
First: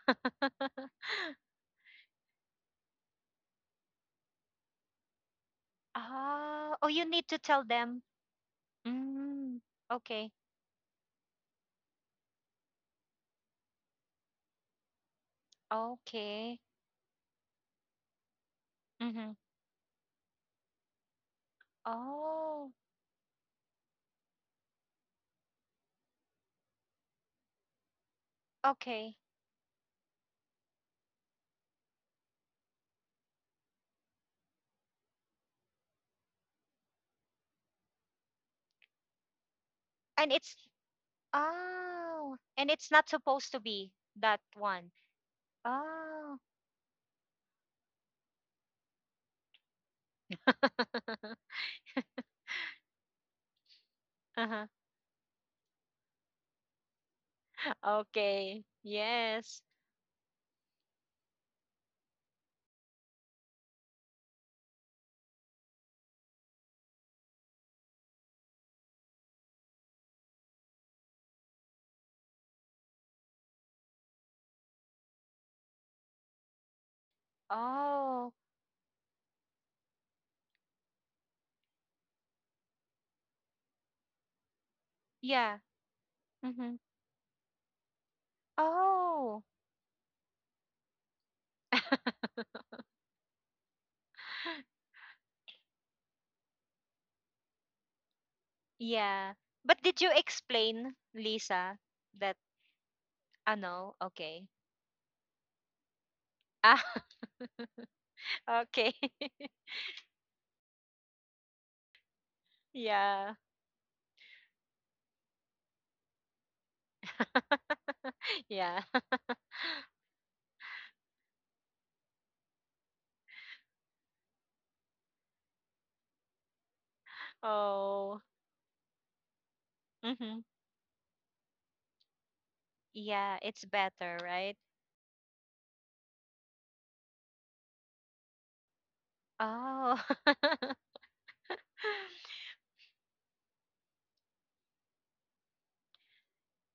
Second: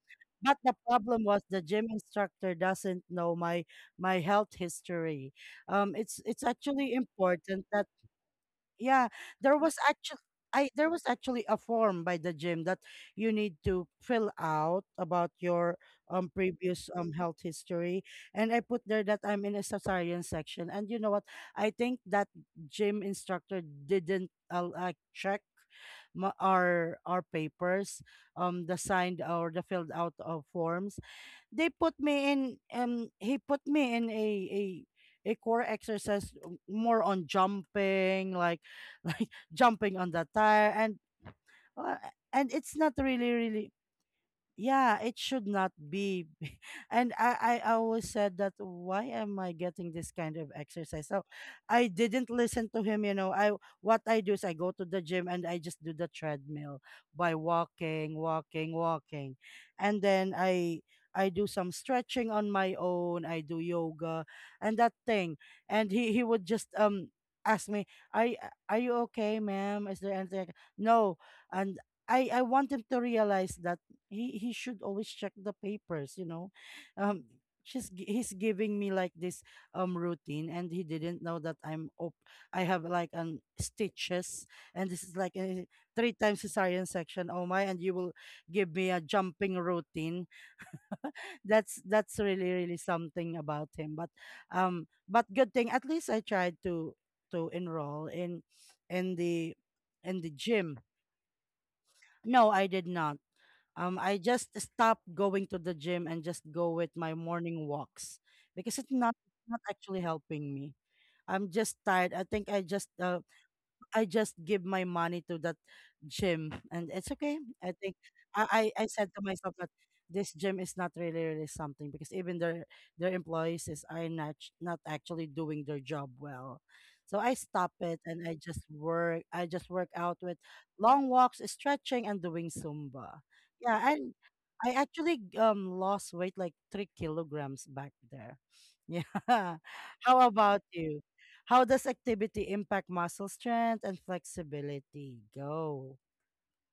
Speaker 1: But the problem was the gym instructor doesn't know my health history. It's
Speaker 2: Ah. Oh,
Speaker 1: actually
Speaker 2: you need to tell
Speaker 1: important that
Speaker 2: them.
Speaker 1: yeah, there
Speaker 2: Mm,
Speaker 1: was actually
Speaker 2: okay.
Speaker 1: I there was actually a form by the gym that you need to fill out about your
Speaker 2: Okay.
Speaker 1: previous health history. And I put there that
Speaker 2: Mm-hmm.
Speaker 1: I'm in a cesarean section. And you know what? I think that
Speaker 2: Oh,
Speaker 1: gym instructor didn't check our papers, the
Speaker 2: okay.
Speaker 1: signed or the filled out of forms. They put me in he put me in a a core exercise, more on jumping like like jumping on the
Speaker 2: And it's,
Speaker 1: tire uh,
Speaker 2: oh,
Speaker 1: and
Speaker 2: and
Speaker 1: it's
Speaker 2: it's
Speaker 1: not
Speaker 2: not
Speaker 1: really
Speaker 2: supposed to
Speaker 1: really
Speaker 2: be that one.
Speaker 1: yeah it should not be.
Speaker 2: Oh.
Speaker 1: And I always said that why am I getting this kind of exercise? So I didn't listen to him, you know. I what I do is I
Speaker 2: Uh-huh.
Speaker 1: go to the gym and I just do the treadmill by walking,
Speaker 2: Okay.
Speaker 1: walking, walking.
Speaker 2: Yes.
Speaker 1: And then I do some stretching on my own, I do yoga and that thing. And he would just ask me, "Are are you okay, ma'am? Is there anything I can-" No. And I want him to realize that he should always check the papers, you know. um he's
Speaker 2: Oh,
Speaker 1: giving me like this routine, and he didn't know that I have like stitches, and this is like
Speaker 2: yeah.
Speaker 1: a three times
Speaker 2: Mhm.
Speaker 1: cesarean section. Oh my, and you will give me a
Speaker 2: Oh.
Speaker 1: jumping routine. That's really really something about him. But but good thing at least I tried to enroll in
Speaker 2: Yeah.
Speaker 1: the
Speaker 2: But did you
Speaker 1: in the gym.
Speaker 2: explain, Lisa, that
Speaker 1: No, I did not.
Speaker 2: ano,
Speaker 1: I
Speaker 2: okay.
Speaker 1: just stopped going to the gym and just go
Speaker 2: Ah,
Speaker 1: with my morning walks, because it's
Speaker 2: okay.
Speaker 1: not, it's not actually helping me. I'm just tired. I think
Speaker 2: Yeah.
Speaker 1: I just give my money to that gym and it's okay. I think
Speaker 2: Yeah.
Speaker 1: I said to myself that this gym is not really really something because even their employees is are not not actually doing their job well. So I stop it,
Speaker 2: Oh.
Speaker 1: and I just work out
Speaker 2: Hmm.
Speaker 1: with long walks, stretching, and doing Zumba.
Speaker 2: Yeah, it's
Speaker 1: Yeah,
Speaker 2: better, right?
Speaker 1: I actually lost weight like 3 kilograms back there. Yeah.
Speaker 2: Oh.
Speaker 1: How about you? How does activity impact muscle strength and flexibility? Go.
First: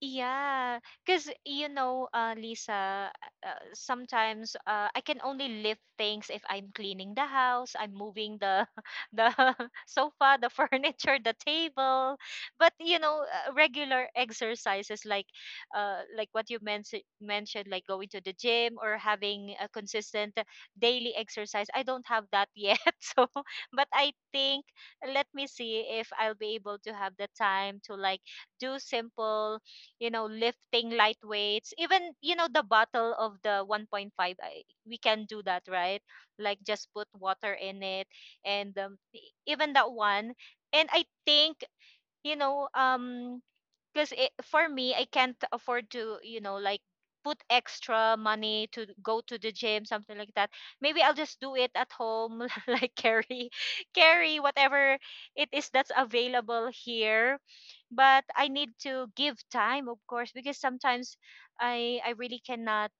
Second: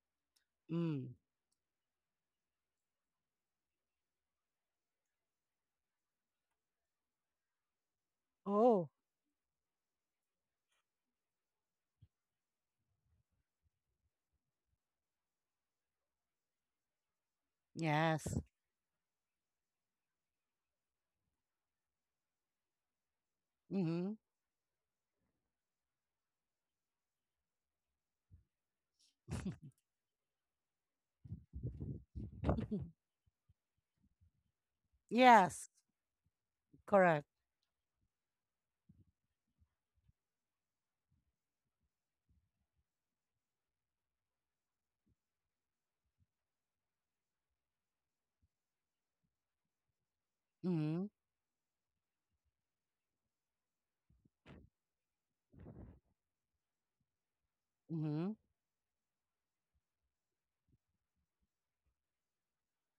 Speaker 2: Yeah,
Speaker 1: Mm.
Speaker 2: because Lisa, sometimes I can only lift things if I'm cleaning the house, I'm moving the
Speaker 1: Oh.
Speaker 2: the sofa, the furniture, the table. But regular exercises like what you mentioned, like going to the
Speaker 1: Yes.
Speaker 2: gym or having a consistent daily exercise. I don't have that yet, so but
Speaker 1: Mm-hmm.
Speaker 2: I think, let me see if I'll be able to have the time to like do simple, lifting light weights, even, the bottle of the 1.5, we can do that,
Speaker 1: Yes.
Speaker 2: right? Like just put
Speaker 1: Correct.
Speaker 2: water in it, and even that one. And I think, you know, um, because for me, I can't afford to like put extra money to go to the gym, something like that. Maybe
Speaker 1: Mm-hmm.
Speaker 2: I'll just do it at home, like carry whatever it is that's available here. But
Speaker 1: Mm-hmm.
Speaker 2: I need to give time, of course, because sometimes I really cannot,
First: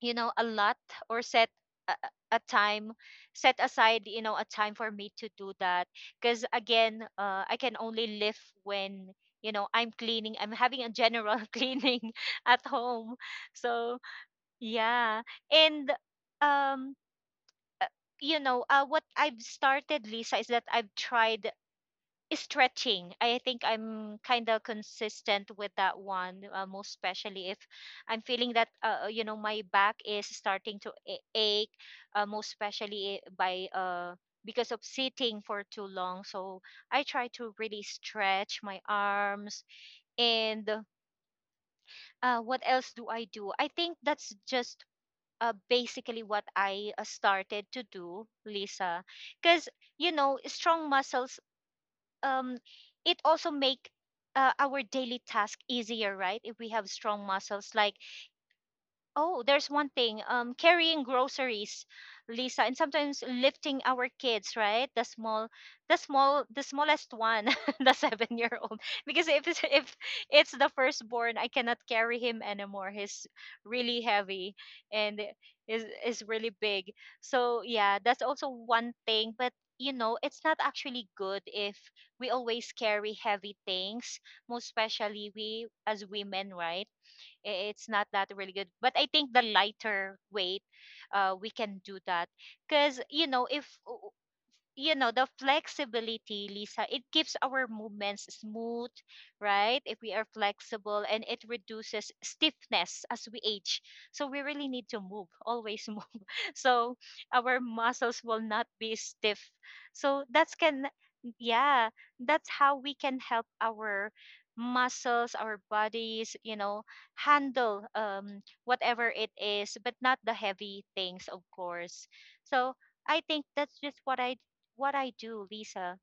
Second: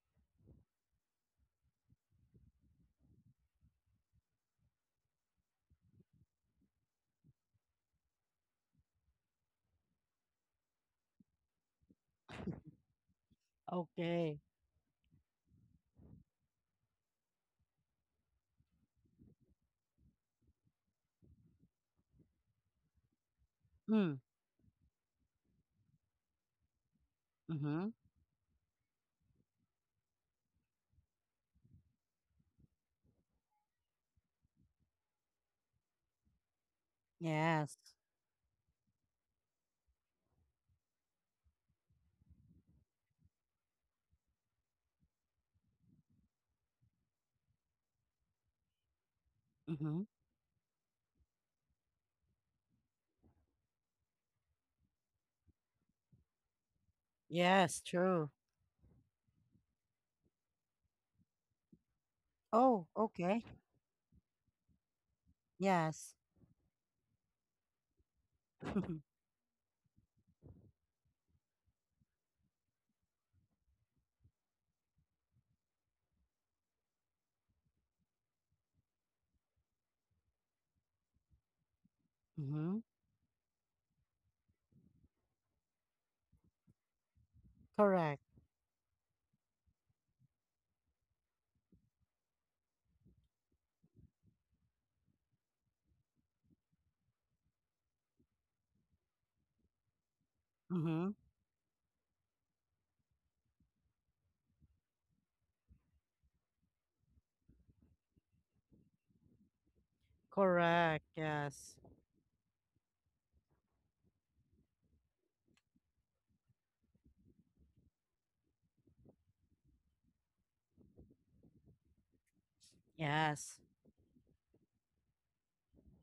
Speaker 2: a lot, or set a time, set aside a time for me to do that. Because again, I can only live when I'm cleaning, I'm having a general cleaning at home, so
Speaker 1: Okay.
Speaker 2: yeah. And um uh, what I've started, Lisa, is that I've tried stretching. I think I'm
Speaker 1: Mm.
Speaker 2: kind of consistent with that one, most especially if
Speaker 1: Mm-hmm.
Speaker 2: I'm feeling that my back is starting to ache, most especially I- by because of sitting for too long. So I try to really
Speaker 1: Yes.
Speaker 2: stretch my arms. And what else do I do? I think that's just basically what I started to do, Lisa, because,
Speaker 1: Mm-hmm.
Speaker 2: strong muscles, um, it also make our daily task easier, right? If we have strong muscles,
Speaker 1: Yes.
Speaker 2: like.
Speaker 1: True.
Speaker 2: Oh, there's one thing. Carrying groceries, Lisa, and
Speaker 1: Oh.
Speaker 2: sometimes
Speaker 1: Okay.
Speaker 2: lifting our kids, right? The small, the
Speaker 1: Yes.
Speaker 2: small, the smallest one, the 7-year-old. Because if it's the firstborn, I cannot carry him anymore. He's really heavy, and is really big. So yeah, that's also one thing. But it's not actually good if we always
Speaker 1: Mm-hmm.
Speaker 2: carry heavy things, most especially we as women, right? It's not
Speaker 1: Correct.
Speaker 2: that really good, but I think the lighter weight, we can do that. Because if the flexibility, Lisa, it keeps our movements smooth, right? If we are flexible,
Speaker 1: Mm-hmm.
Speaker 2: and it reduces stiffness as we age, so we really need to move always, move, so our muscles will not be stiff, so that's can.
Speaker 1: Correct. Yes.
Speaker 2: Yeah, that's how we can help our muscles, our bodies, handle whatever it is, but not the heavy things, of course, so I think
Speaker 1: Yes.
Speaker 2: that's just what I do, Lisa.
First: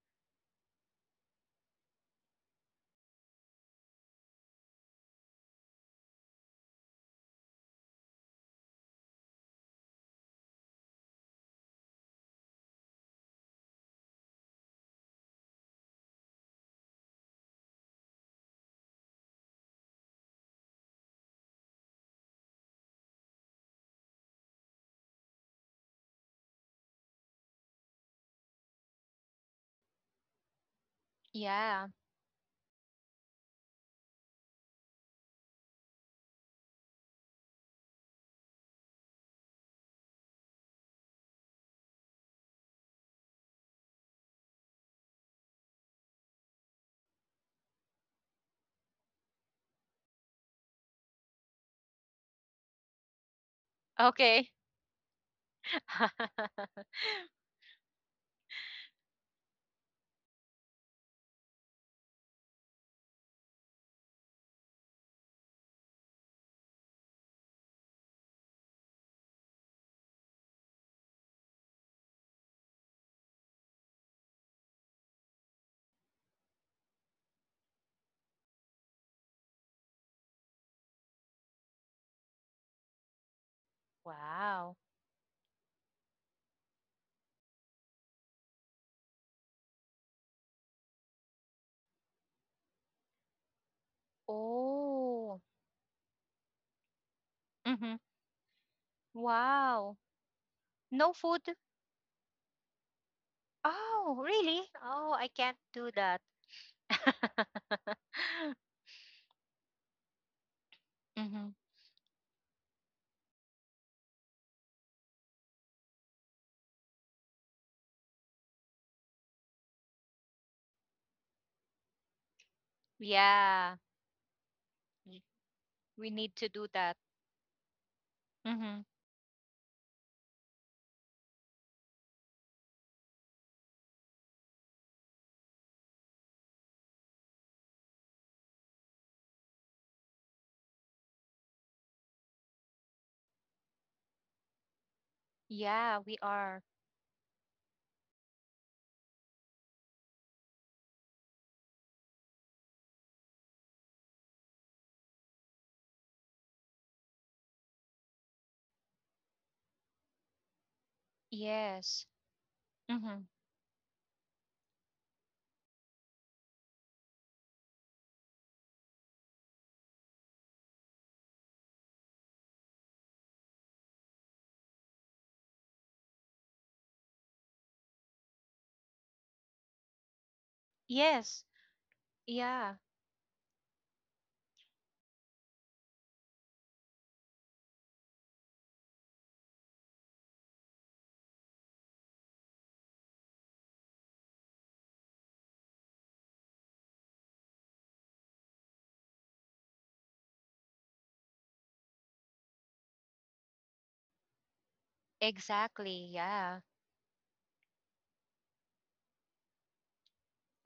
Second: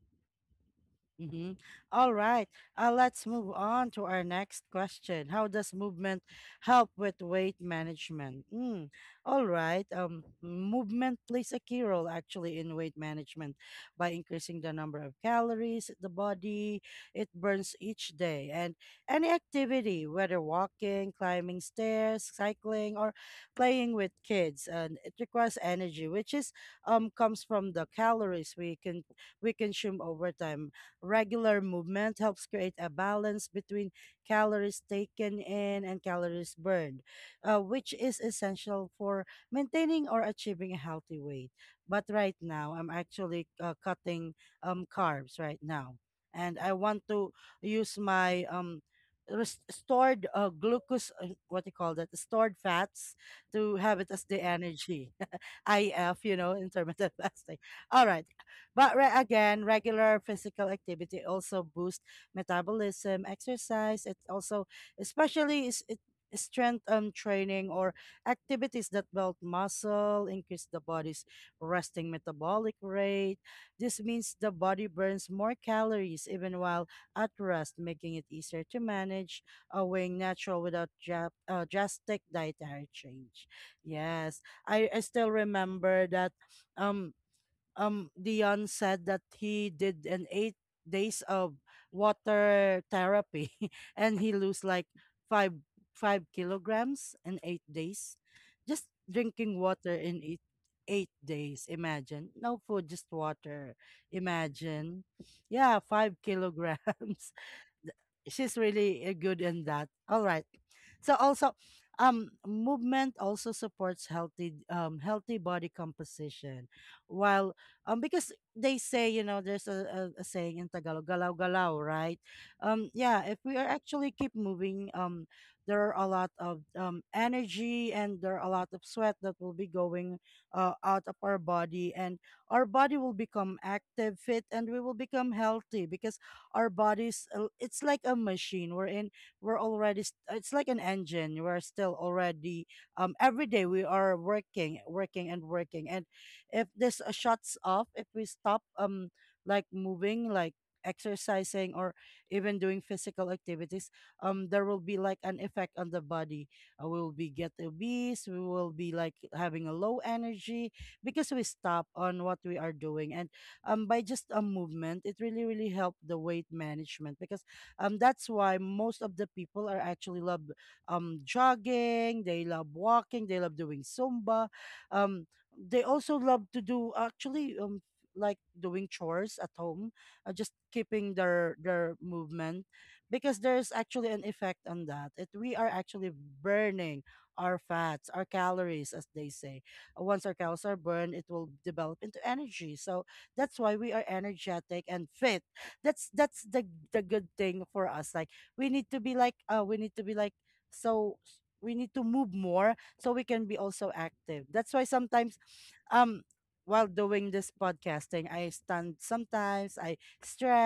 Speaker 1: Mm-hmm. All right. Let's move on to our next question. How does movement help with weight management? Mm. All right. Movement plays a key role actually in weight management by increasing the number of calories the body it burns each day, and any activity, whether walking, climbing stairs, cycling, or playing with kids, and it requires energy, which is comes from the calories we can we consume over time. Regular
Speaker 2: Yeah.
Speaker 1: movement helps create a balance between calories taken in and calories burned, which is essential for maintaining or achieving a healthy weight. But right now, I'm actually cutting carbs right now. And I want to use my stored glucose, what you call that, stored fats to have it as the
Speaker 2: Okay.
Speaker 1: energy. IF, you know, intermittent fasting. All right. But again, regular physical activity also boosts metabolism, exercise. It also, especially, is it strength training or activities that build muscle, increase the body's resting metabolic rate. This means the body burns more calories even while at rest, making it easier to manage weighing natural without drastic dietary change. Yes,
Speaker 2: Wow.
Speaker 1: I still remember that. Um, Dion said that he did an 8 days of water therapy and he lose like
Speaker 2: Oh.
Speaker 1: five five kilograms in eight
Speaker 2: Hmm.
Speaker 1: days. Just drinking water
Speaker 2: Wow.
Speaker 1: in eight
Speaker 2: No food.
Speaker 1: days, imagine. No food, just water.
Speaker 2: Oh, really?
Speaker 1: Imagine.
Speaker 2: Oh, I can't
Speaker 1: Yeah,
Speaker 2: do
Speaker 1: five
Speaker 2: that.
Speaker 1: kilograms th- she's really good in that. All right. So
Speaker 2: Hmm.
Speaker 1: also, movement also supports healthy healthy body composition, while because they say you know there's a saying in Tagalog galaw galaw, right, yeah, if we are
Speaker 2: Yeah.
Speaker 1: actually keep moving,
Speaker 2: Y-
Speaker 1: there are
Speaker 2: We
Speaker 1: a lot
Speaker 2: need to
Speaker 1: of
Speaker 2: do that.
Speaker 1: energy and there are a lot of
Speaker 2: Hmm.
Speaker 1: sweat that will be going out of our body. And our body will become active fit and we will become healthy because our bodies, it's like a machine we're in we're already it's like an engine we're still already every day we are working, working, and working.
Speaker 2: Yeah,
Speaker 1: And
Speaker 2: we are.
Speaker 1: if this shuts off, if we stop like moving, like exercising or even doing physical activities, there will be like an effect on the body. We will be get obese, we will be like having a low energy because we stop
Speaker 2: Yes.
Speaker 1: on what we are doing. And
Speaker 2: Hmm.
Speaker 1: by just a movement, it really, really helped the weight management because that's why most of the people are actually love jogging, they love walking, they love doing Zumba. Um, they also love to do actually like doing chores at home, just keeping
Speaker 2: Yes.
Speaker 1: their movement
Speaker 2: Yeah.
Speaker 1: because there's actually an effect on that. It We are actually burning our fats, our calories, as they say. Once our calories are burned, it will develop into energy. So that's why we are energetic and fit. That's the good thing for us. Like we need to be like we need to be like we need to move more so we can be also active. That's why sometimes
Speaker 2: Exactly.
Speaker 1: um
Speaker 2: Yeah.
Speaker 1: while doing this podcasting, I stand, sometimes I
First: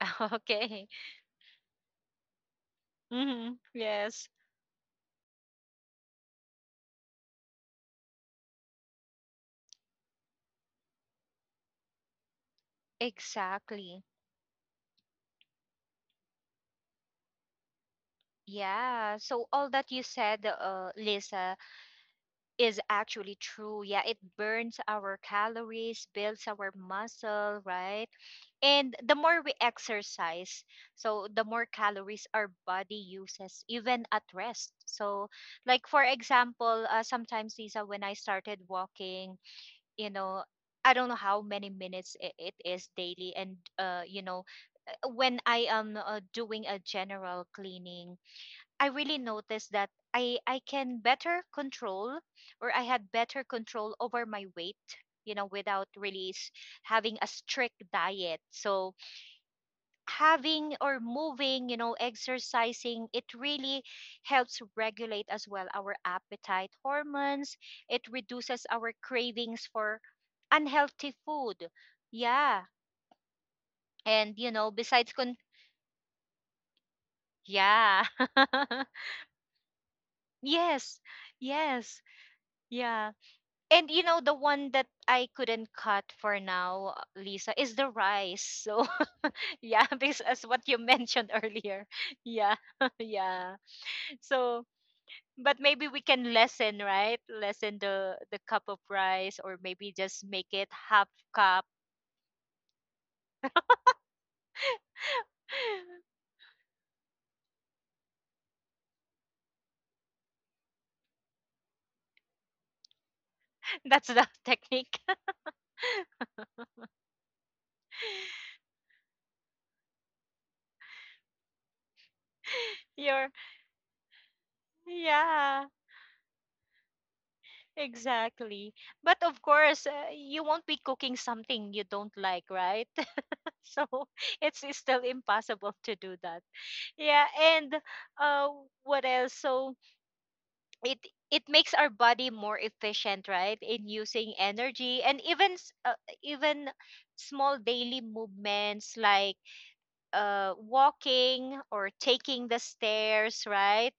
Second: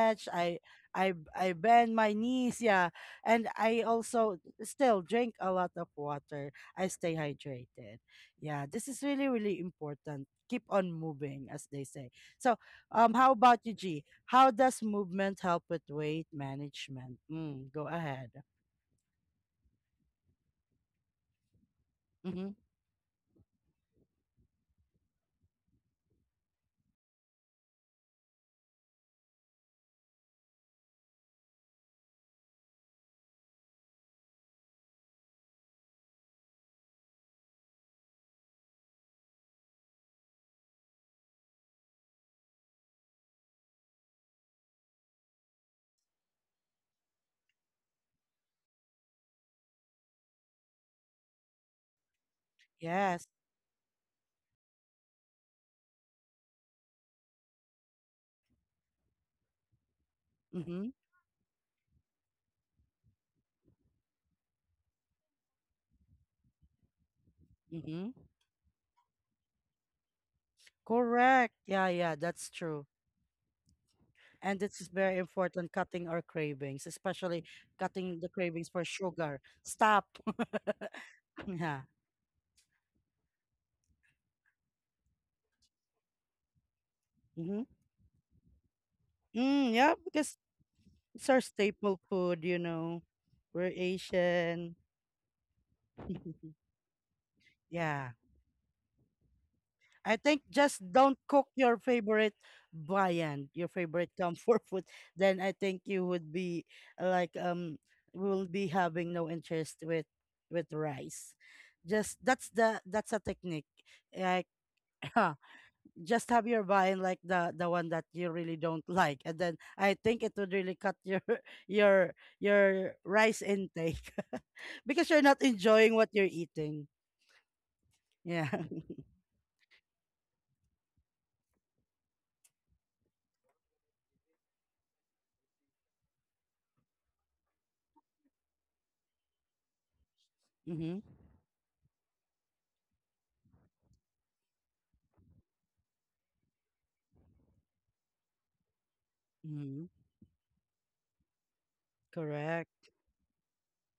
Speaker 1: i
Speaker 2: Okay.
Speaker 1: i i bend my knees, yeah. And
Speaker 2: Hmm.
Speaker 1: I
Speaker 2: Yes.
Speaker 1: also still drink a lot of water, I stay hydrated. Yeah, this is really, really important. Keep on moving, as they say. So how about you,
Speaker 2: Exactly.
Speaker 1: G? How does movement help with weight management? Mm, go ahead.
Speaker 2: Yeah, so all that you said, Lisa,
Speaker 1: Mm-hmm.
Speaker 2: is actually true. Yeah, it burns our calories, builds our muscle, right? And the more we exercise, so the more calories our body uses, even at rest. So, like for example, sometimes, Lisa, when I started walking, you know, I don't know how many minutes it is daily, and when I am doing a general cleaning, I really noticed that I can better control, or I had
Speaker 1: Yes.
Speaker 2: better control over my weight, without really having a strict diet. So having
Speaker 1: Mm-hmm.
Speaker 2: or moving, exercising, it really helps regulate as well our appetite hormones. It
Speaker 1: Mm-hmm.
Speaker 2: reduces our cravings for unhealthy
Speaker 1: Correct.
Speaker 2: food.
Speaker 1: Yeah, yeah, that's
Speaker 2: Yeah.
Speaker 1: true.
Speaker 2: And
Speaker 1: And this is
Speaker 2: besides
Speaker 1: very
Speaker 2: con
Speaker 1: important, cutting our cravings, especially
Speaker 2: yeah.
Speaker 1: cutting the cravings for sugar. Stop.
Speaker 2: Yes.
Speaker 1: Yeah.
Speaker 2: Yes. Yeah. And the one that I couldn't cut for now, Lisa,
Speaker 1: Mm-hmm.
Speaker 2: is the rice. So
Speaker 1: Mm,
Speaker 2: yeah,
Speaker 1: yeah,
Speaker 2: this
Speaker 1: because
Speaker 2: as what you
Speaker 1: it's
Speaker 2: mentioned
Speaker 1: our
Speaker 2: earlier.
Speaker 1: staple food,
Speaker 2: Yeah.
Speaker 1: you know.
Speaker 2: Yeah.
Speaker 1: We're
Speaker 2: So
Speaker 1: Asian.
Speaker 2: but maybe we can lessen, right? Lessen
Speaker 1: Yeah.
Speaker 2: the cup of rice, or maybe
Speaker 1: I
Speaker 2: just
Speaker 1: think
Speaker 2: make it
Speaker 1: just
Speaker 2: half
Speaker 1: don't cook
Speaker 2: cup.
Speaker 1: your favorite viand, your favorite comfort food. Then I think you would be like will be having no interest with rice. Just That's the that's a technique.
Speaker 2: That's the
Speaker 1: Like
Speaker 2: technique.
Speaker 1: just have your viand, like the one that you really don't like, and then I think it would really cut your your your
Speaker 2: You're
Speaker 1: rice intake because you're not
Speaker 2: Yeah,
Speaker 1: enjoying what you're eating. Yeah.
Speaker 2: exactly. But of course, you won't be cooking something you don't like, right? So it's still impossible to do that. Yeah. And uh, what else? So it
Speaker 1: Mm-hmm.
Speaker 2: it makes our body more efficient, right, in using energy. And even small daily movements like
Speaker 1: Mm-hmm.
Speaker 2: walking or taking the
Speaker 1: Correct.
Speaker 2: stairs, right?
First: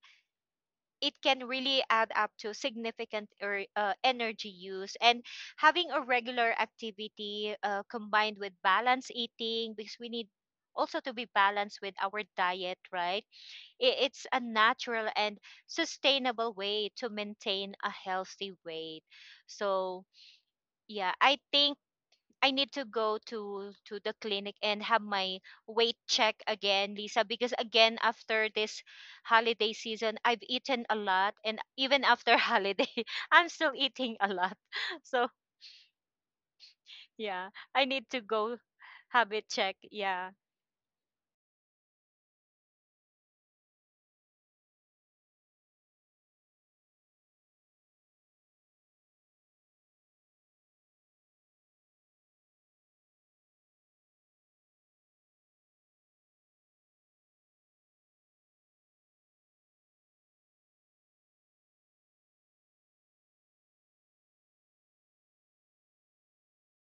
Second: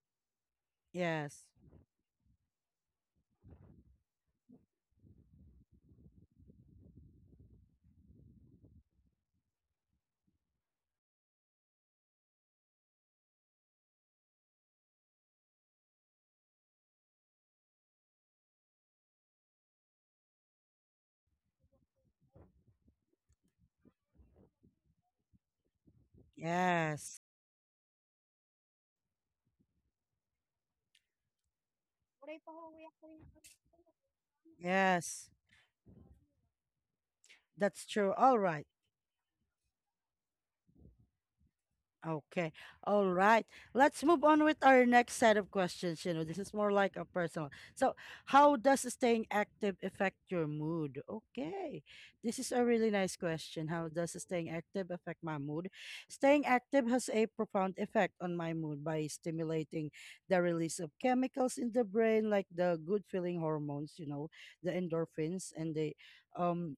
Speaker 2: It
Speaker 1: Yes.
Speaker 2: can really add up to significant energy use. And having a regular activity, combined with balanced eating, because we need also to be balanced with our diet, right? It's a natural and sustainable way to maintain a healthy weight. So, yeah, I think I need to go to the clinic and have my weight check again,
Speaker 1: Yes.
Speaker 2: Lisa, because again after this holiday season, I've eaten a lot. And even after holiday, I'm still eating a lot.
Speaker 1: Yes.
Speaker 2: So, yeah,
Speaker 1: That's
Speaker 2: I need
Speaker 1: true.
Speaker 2: to
Speaker 1: All
Speaker 2: go
Speaker 1: right.
Speaker 2: have it check. Yeah.
Speaker 1: Okay. All right. Let's move on with our next set of questions. You know, this is more like a personal. So, how does staying active affect your mood? Okay. This is a really nice question. How does staying active affect my mood? Staying active has a profound effect on my mood by stimulating the release of chemicals in the brain, like the good feeling hormones, you know, the endorphins and the um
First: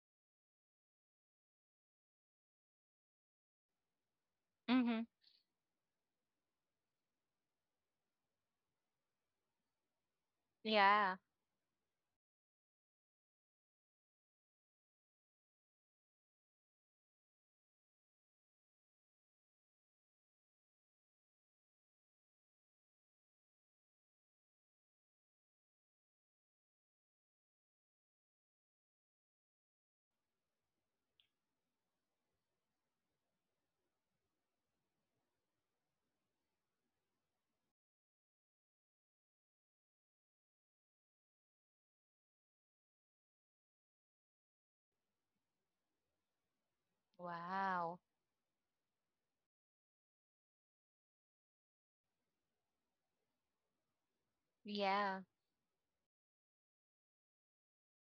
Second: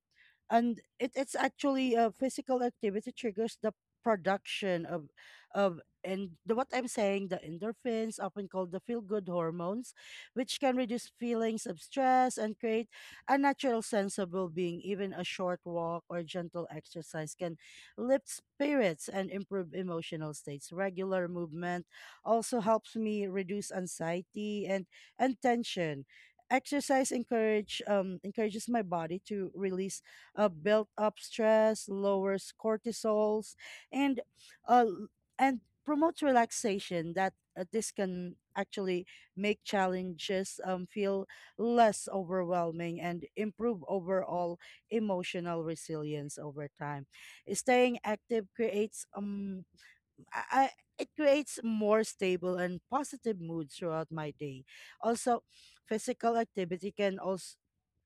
Speaker 1: and it's actually a physical activity triggers the production
Speaker 2: Mhm.
Speaker 1: of and the, what I'm saying, the endorphins, often called the feel good hormones, which can reduce
Speaker 2: Yeah.
Speaker 1: feelings of stress and create a natural sense of well being. Even a short walk or gentle exercise can lift spirits and improve emotional states. Regular movement also helps me reduce anxiety and tension. Exercise encourage Encourages my body to release built up stress, lowers cortisols, and uh, and promotes relaxation that this can actually make challenges feel less overwhelming and improve overall emotional resilience over time. Staying
Speaker 2: Wow.
Speaker 1: active creates it creates more stable and positive moods throughout my day.
Speaker 2: Yeah.
Speaker 1: Also, physical activity can also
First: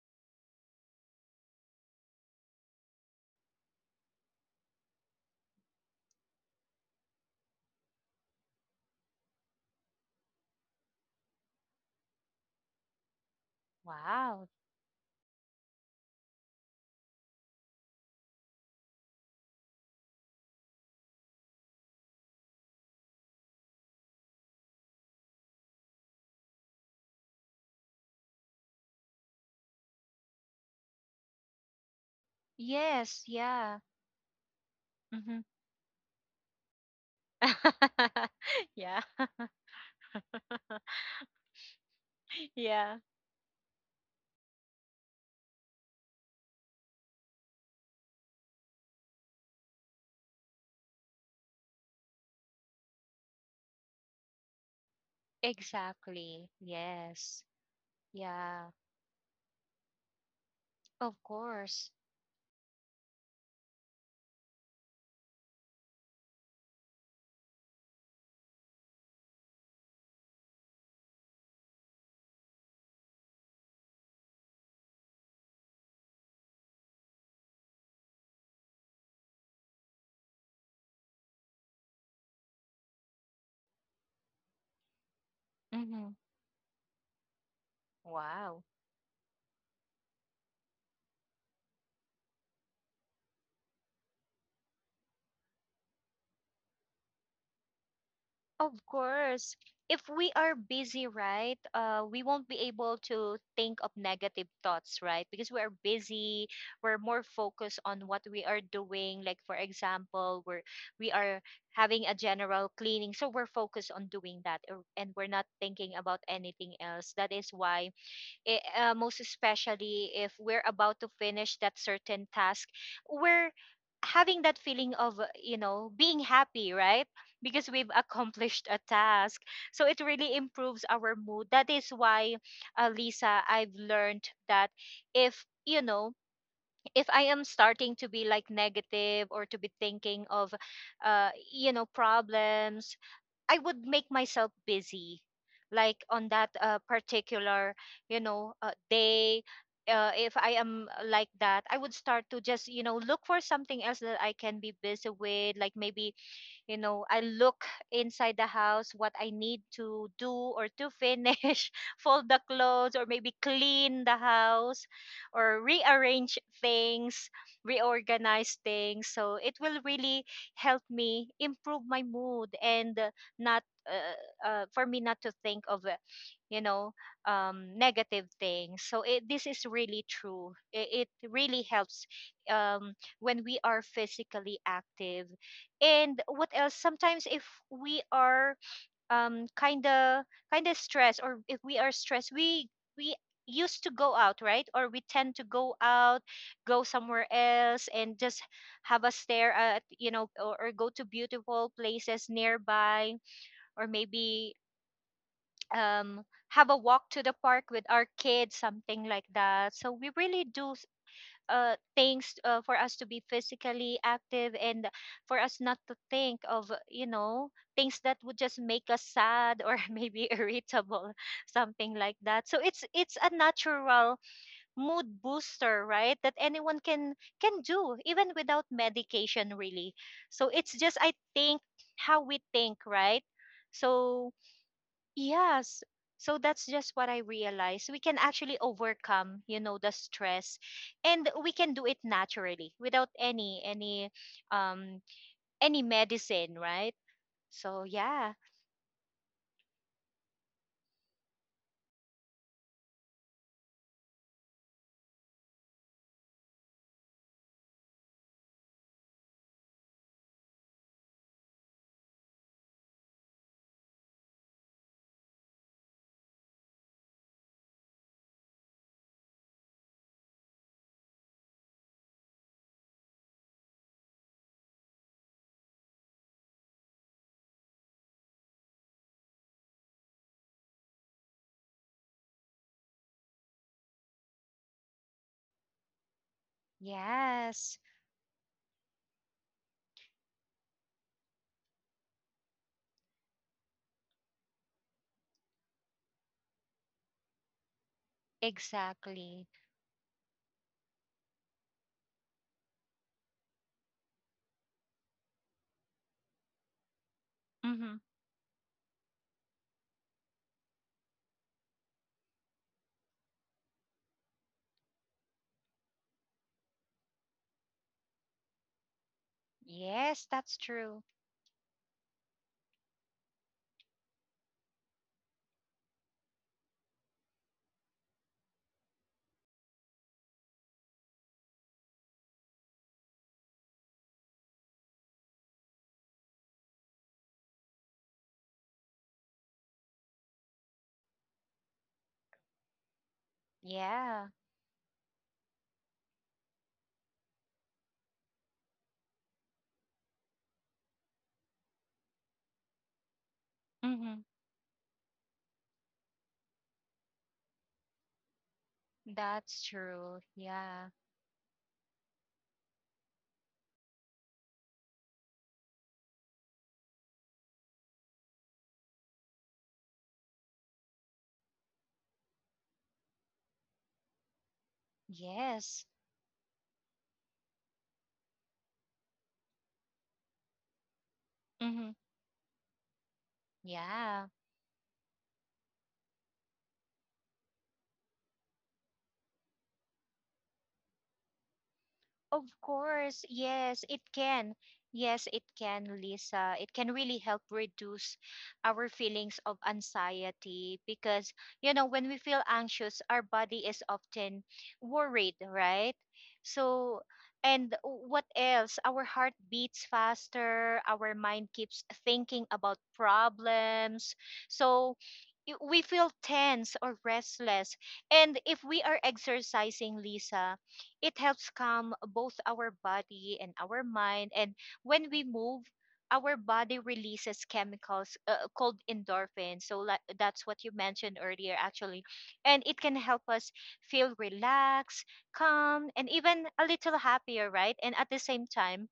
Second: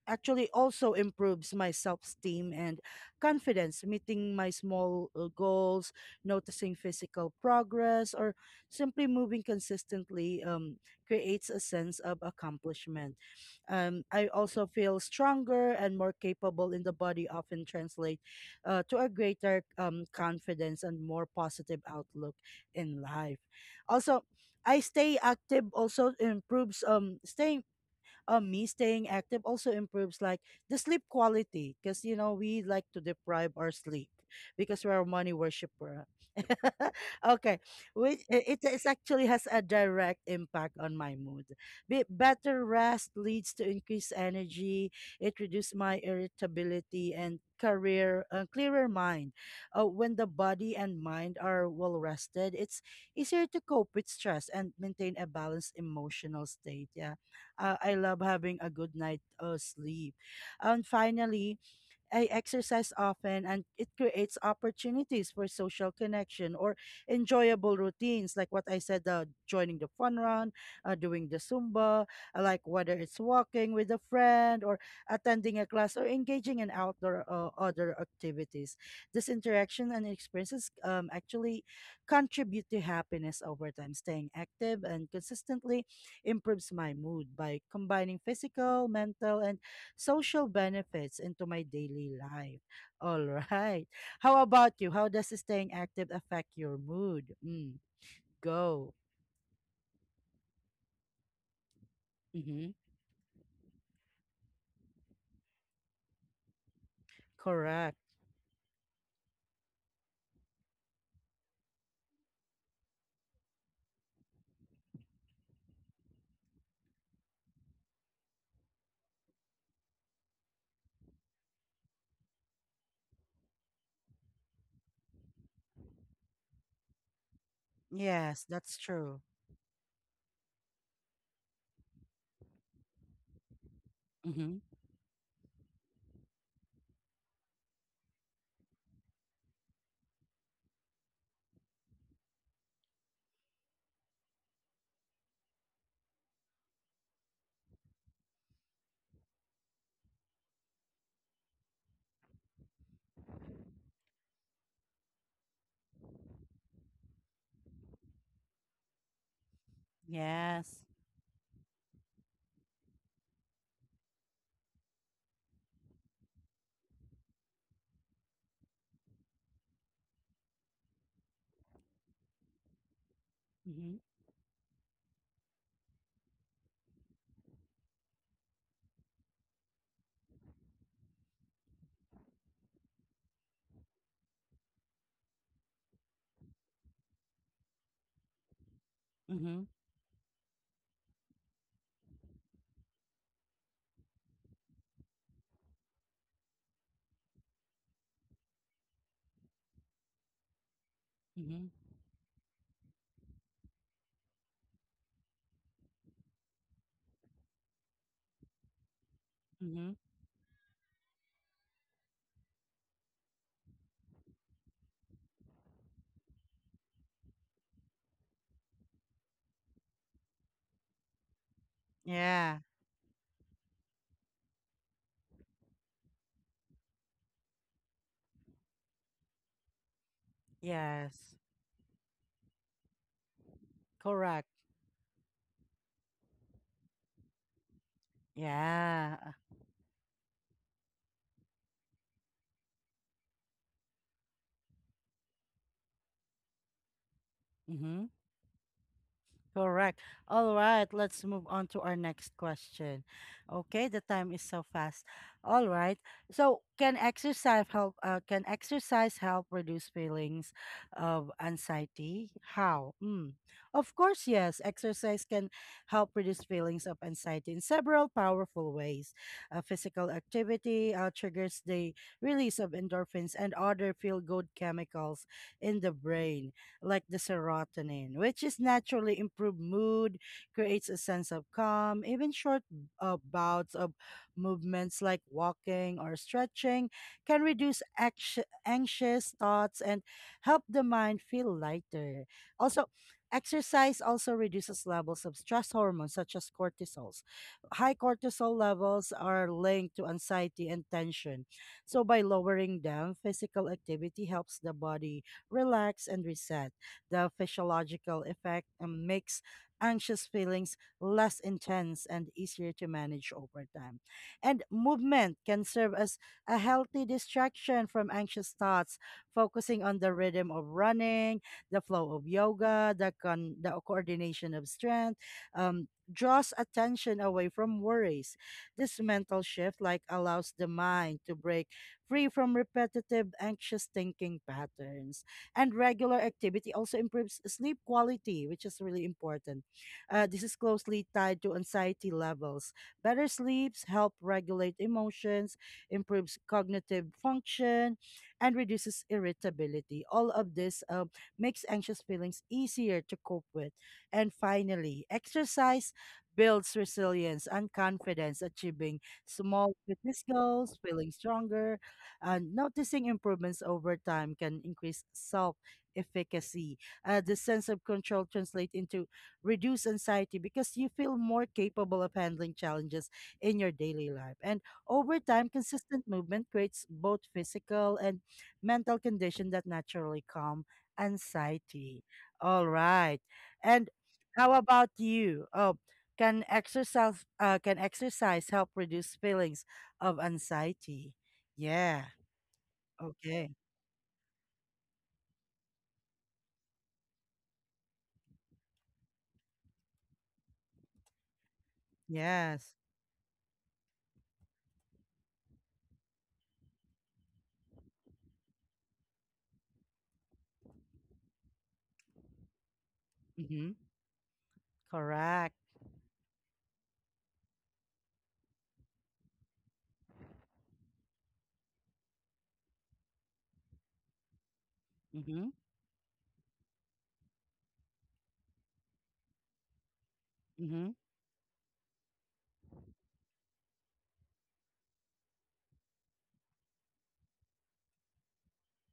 Speaker 1: actually also improves my self-esteem and confidence, meeting my small goals, noticing physical progress or simply moving consistently creates a sense of accomplishment. I
Speaker 2: Wow.
Speaker 1: also feel stronger, and more capable in the body often translate to a greater confidence and more positive outlook in life. Also, I stay active also improves staying me staying active also improves like the sleep quality, because you know we like to
Speaker 2: Yes,
Speaker 1: deprive our
Speaker 2: yeah.
Speaker 1: sleep because we're a money
Speaker 2: Mhm.
Speaker 1: worshiper. Okay, which it is
Speaker 2: Yeah.
Speaker 1: actually has a direct impact on my mood. Better
Speaker 2: Yeah,
Speaker 1: rest leads to increased energy. It reduces my irritability and career clearer mind. When the body and mind are well rested, it's easier to cope with stress and maintain a balanced emotional
Speaker 2: exactly.
Speaker 1: state. Yeah.
Speaker 2: Yes.
Speaker 1: I love having a
Speaker 2: Yeah,
Speaker 1: good night sleep. And
Speaker 2: of
Speaker 1: finally,
Speaker 2: course.
Speaker 1: I exercise often, and it creates opportunities for social connection or enjoyable routines, like what I said, joining the fun run, doing the Zumba, like whether it's walking with a friend, or attending a class, or engaging in outdoor other activities. This interaction and experiences actually contribute to happiness over time. Staying active and consistently
Speaker 2: Hmm.
Speaker 1: improves my mood by combining
Speaker 2: Wow.
Speaker 1: physical, mental, and social benefits into my daily life. All right. How about you? How does staying active affect your mood? Mm,
Speaker 2: Of
Speaker 1: go.
Speaker 2: course. If we are busy, right, we won't be
Speaker 1: Mm-hmm.
Speaker 2: able to think of negative thoughts, right? Because we are busy, we're more focused
Speaker 1: Correct.
Speaker 2: on what we are doing. Like for example, we are having a general cleaning, so we're focused on doing that, and we're not thinking about anything else. That is why, most especially if we're about to finish that certain task, we're having that feeling of being happy, right? Because we've
Speaker 1: Yes,
Speaker 2: accomplished
Speaker 1: that's
Speaker 2: a
Speaker 1: true.
Speaker 2: task, so it really improves our mood. That is why, Lisa, I've learned
Speaker 1: Mm-hmm.
Speaker 2: that if if I am starting to be like negative or to be thinking of problems, I would make myself busy, like on that particular, day. If I am like that, I would start to just, look for something else that I can be busy with, like maybe I look inside the house, what I need to do or
Speaker 1: Yes.
Speaker 2: to finish, fold the clothes, or maybe clean the house, or rearrange things, reorganize things, so it will really help me improve my mood. And not
Speaker 1: Mm-hmm.
Speaker 2: for me not to think of you know negative things. So this is really true. It really helps um, when we are physically active. And what else, sometimes if we are um
Speaker 1: Mm-hmm.
Speaker 2: kind of kind of stressed, or if we are stressed, we used to go out, right, or we tend to go out, go somewhere else, and just have a stare at, or go to
Speaker 1: Mm-hmm.
Speaker 2: beautiful places nearby, or maybe um have a walk to the park with our kids, something like that.
Speaker 1: Mm-hmm.
Speaker 2: So we really do things for us to be physically active, and for us not to think of, things that would just make us sad, or maybe irritable, something like that. So
Speaker 1: Yeah.
Speaker 2: it's a natural mood booster, right, that anyone can do even without medication, really, so it's just, I
Speaker 1: Yes.
Speaker 2: think, how we think, right, so
Speaker 1: Correct.
Speaker 2: yes. So that's just what I realized. We can actually
Speaker 1: Yeah.
Speaker 2: overcome, the stress, and we can do it naturally without um any medicine, right? So
Speaker 1: Mm-hmm.
Speaker 2: yeah.
Speaker 1: Correct. All right, let's move on to our next question. Okay, the time is so fast. All right. So, can exercise help reduce feelings of anxiety? How? Mm. Of course, yes. Exercise can help reduce feelings of anxiety in several powerful ways. Physical activity triggers the release of endorphins and other feel-good chemicals in the brain, like the serotonin, which is naturally improved mood, creates a sense of calm. Even short bouts of movements like walking or stretching can
Speaker 2: Yes.
Speaker 1: reduce anxious thoughts and help the mind feel lighter. Also, exercise also reduces levels of stress hormones such as cortisols. High cortisol levels
Speaker 2: Exactly.
Speaker 1: are linked to anxiety and tension. So by lowering them, physical activity helps the body relax and reset the
Speaker 2: Mhm.
Speaker 1: physiological effect, and makes anxious feelings less intense and easier to manage over time. And movement can serve as a healthy distraction from anxious thoughts, focusing on the
Speaker 2: Yes,
Speaker 1: rhythm
Speaker 2: that's
Speaker 1: of
Speaker 2: true.
Speaker 1: running, the flow of yoga, the coordination of strength. Draws attention away from worries. This mental shift like allows the mind to break free from repetitive anxious thinking patterns. And regular activity also improves sleep quality, which is really important. This is closely tied to anxiety levels. Better sleeps help
Speaker 2: Yeah.
Speaker 1: regulate emotions, improves cognitive function, and reduces irritability. All of this makes anxious feelings easier to cope with.
Speaker 2: Mhm.
Speaker 1: And finally, exercise builds resilience and confidence, achieving
Speaker 2: That's
Speaker 1: small fitness
Speaker 2: true.
Speaker 1: goals,
Speaker 2: Yeah.
Speaker 1: feeling stronger, and noticing improvements over time can increase self efficacy. The sense of control translates into reduced anxiety because you feel more capable of handling challenges in your daily life. And over time,
Speaker 2: Yes.
Speaker 1: consistent movement creates both physical and mental condition that naturally calm
Speaker 2: Mhm.
Speaker 1: anxiety. All right. And
Speaker 2: Yeah.
Speaker 1: how about you? Oh, can exercise help reduce feelings of anxiety? Yeah.
Speaker 2: Of course,
Speaker 1: Okay.
Speaker 2: yes, it can. Yes, it can, Lisa. It can really help reduce our feelings of anxiety, because, when we feel
Speaker 1: Yes.
Speaker 2: anxious, our body is often worried, right? So, and what else? Our heart beats faster, our mind keeps thinking about
Speaker 1: Mhm.
Speaker 2: problems. So,
Speaker 1: Correct.
Speaker 2: we feel tense or restless. And if we are exercising, Lisa, it helps calm both our body and our mind. And when we
Speaker 1: Mhm.
Speaker 2: move, our body releases chemicals, called endorphins. So like, that's what you
Speaker 1: Mhm.
Speaker 2: mentioned earlier, actually. And it can help us feel relaxed, calm, and even a little happier, right? And at the same time,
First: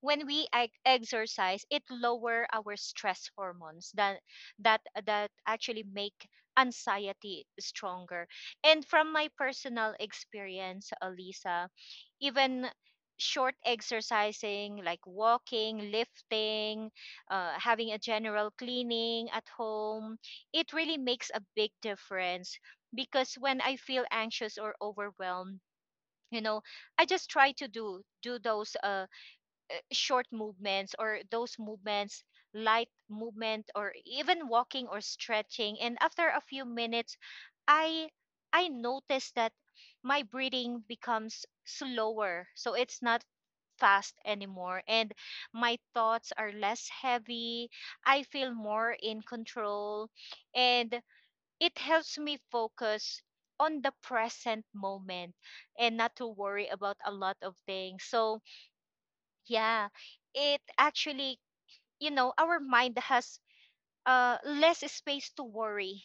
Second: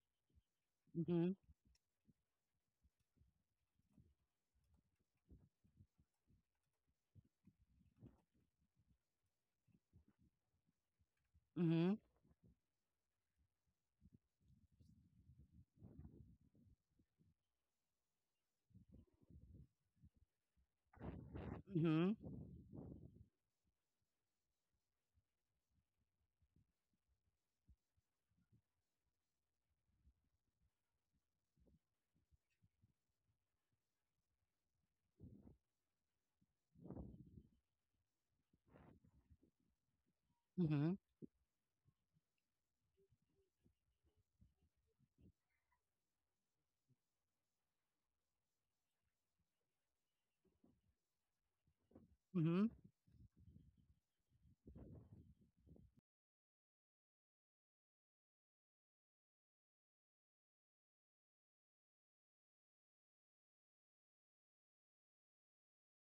Speaker 2: when we
Speaker 1: Mhm.
Speaker 2: exercise, it lower our stress hormones that that actually make anxiety stronger. And from my personal experience, Alisa,
Speaker 1: Mhm.
Speaker 2: even short exercising, like walking, lifting, having a general cleaning at home, it really makes a big
Speaker 1: Mhm.
Speaker 2: difference, because when I feel anxious or overwhelmed, you know I just try to do those short movements, or those movements, light movement, or even walking or stretching. And after a few minutes, i I notice that my breathing
Speaker 1: Mhm.
Speaker 2: becomes slower, so it's not fast anymore, and my thoughts are less heavy. I feel more in control, and it helps me
Speaker 1: Mhm.
Speaker 2: focus on the present moment, and not to worry about a lot of things. So, yeah, it actually, our mind has less space to worry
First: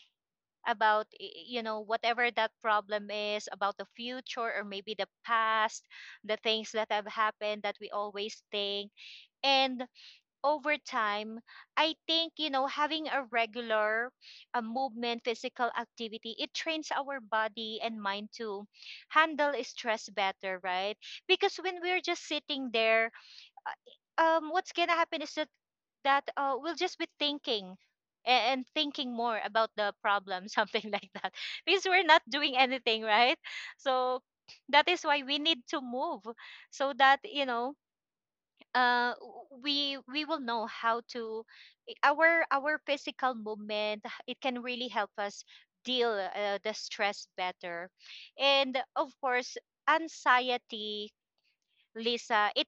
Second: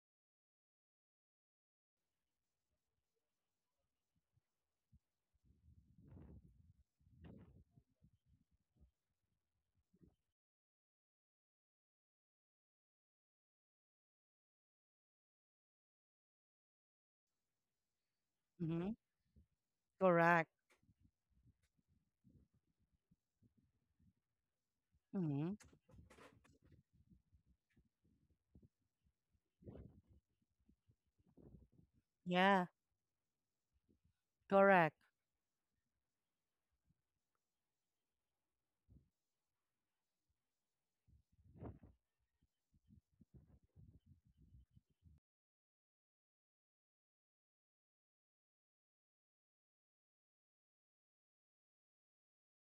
Speaker 2: about whatever that problem is about the future or maybe the past, the things that have happened that we always think. And over time, I think, having a regular movement, physical activity, it trains our body and mind to
Speaker 1: Mhm.
Speaker 2: handle stress
Speaker 1: Correct.
Speaker 2: better, right? Because when we're just sitting there, what's going to happen is that,
Speaker 1: Mhm.
Speaker 2: that uh, we'll just be thinking, and thinking more about the problem, something like that, because we're not doing
Speaker 1: Yeah.
Speaker 2: anything, right? So that
Speaker 1: Correct.
Speaker 2: is why we need to move so that, uh w- we we will know how to. Our physical movement, it can really help us deal the stress better, and of course anxiety, Lisa, it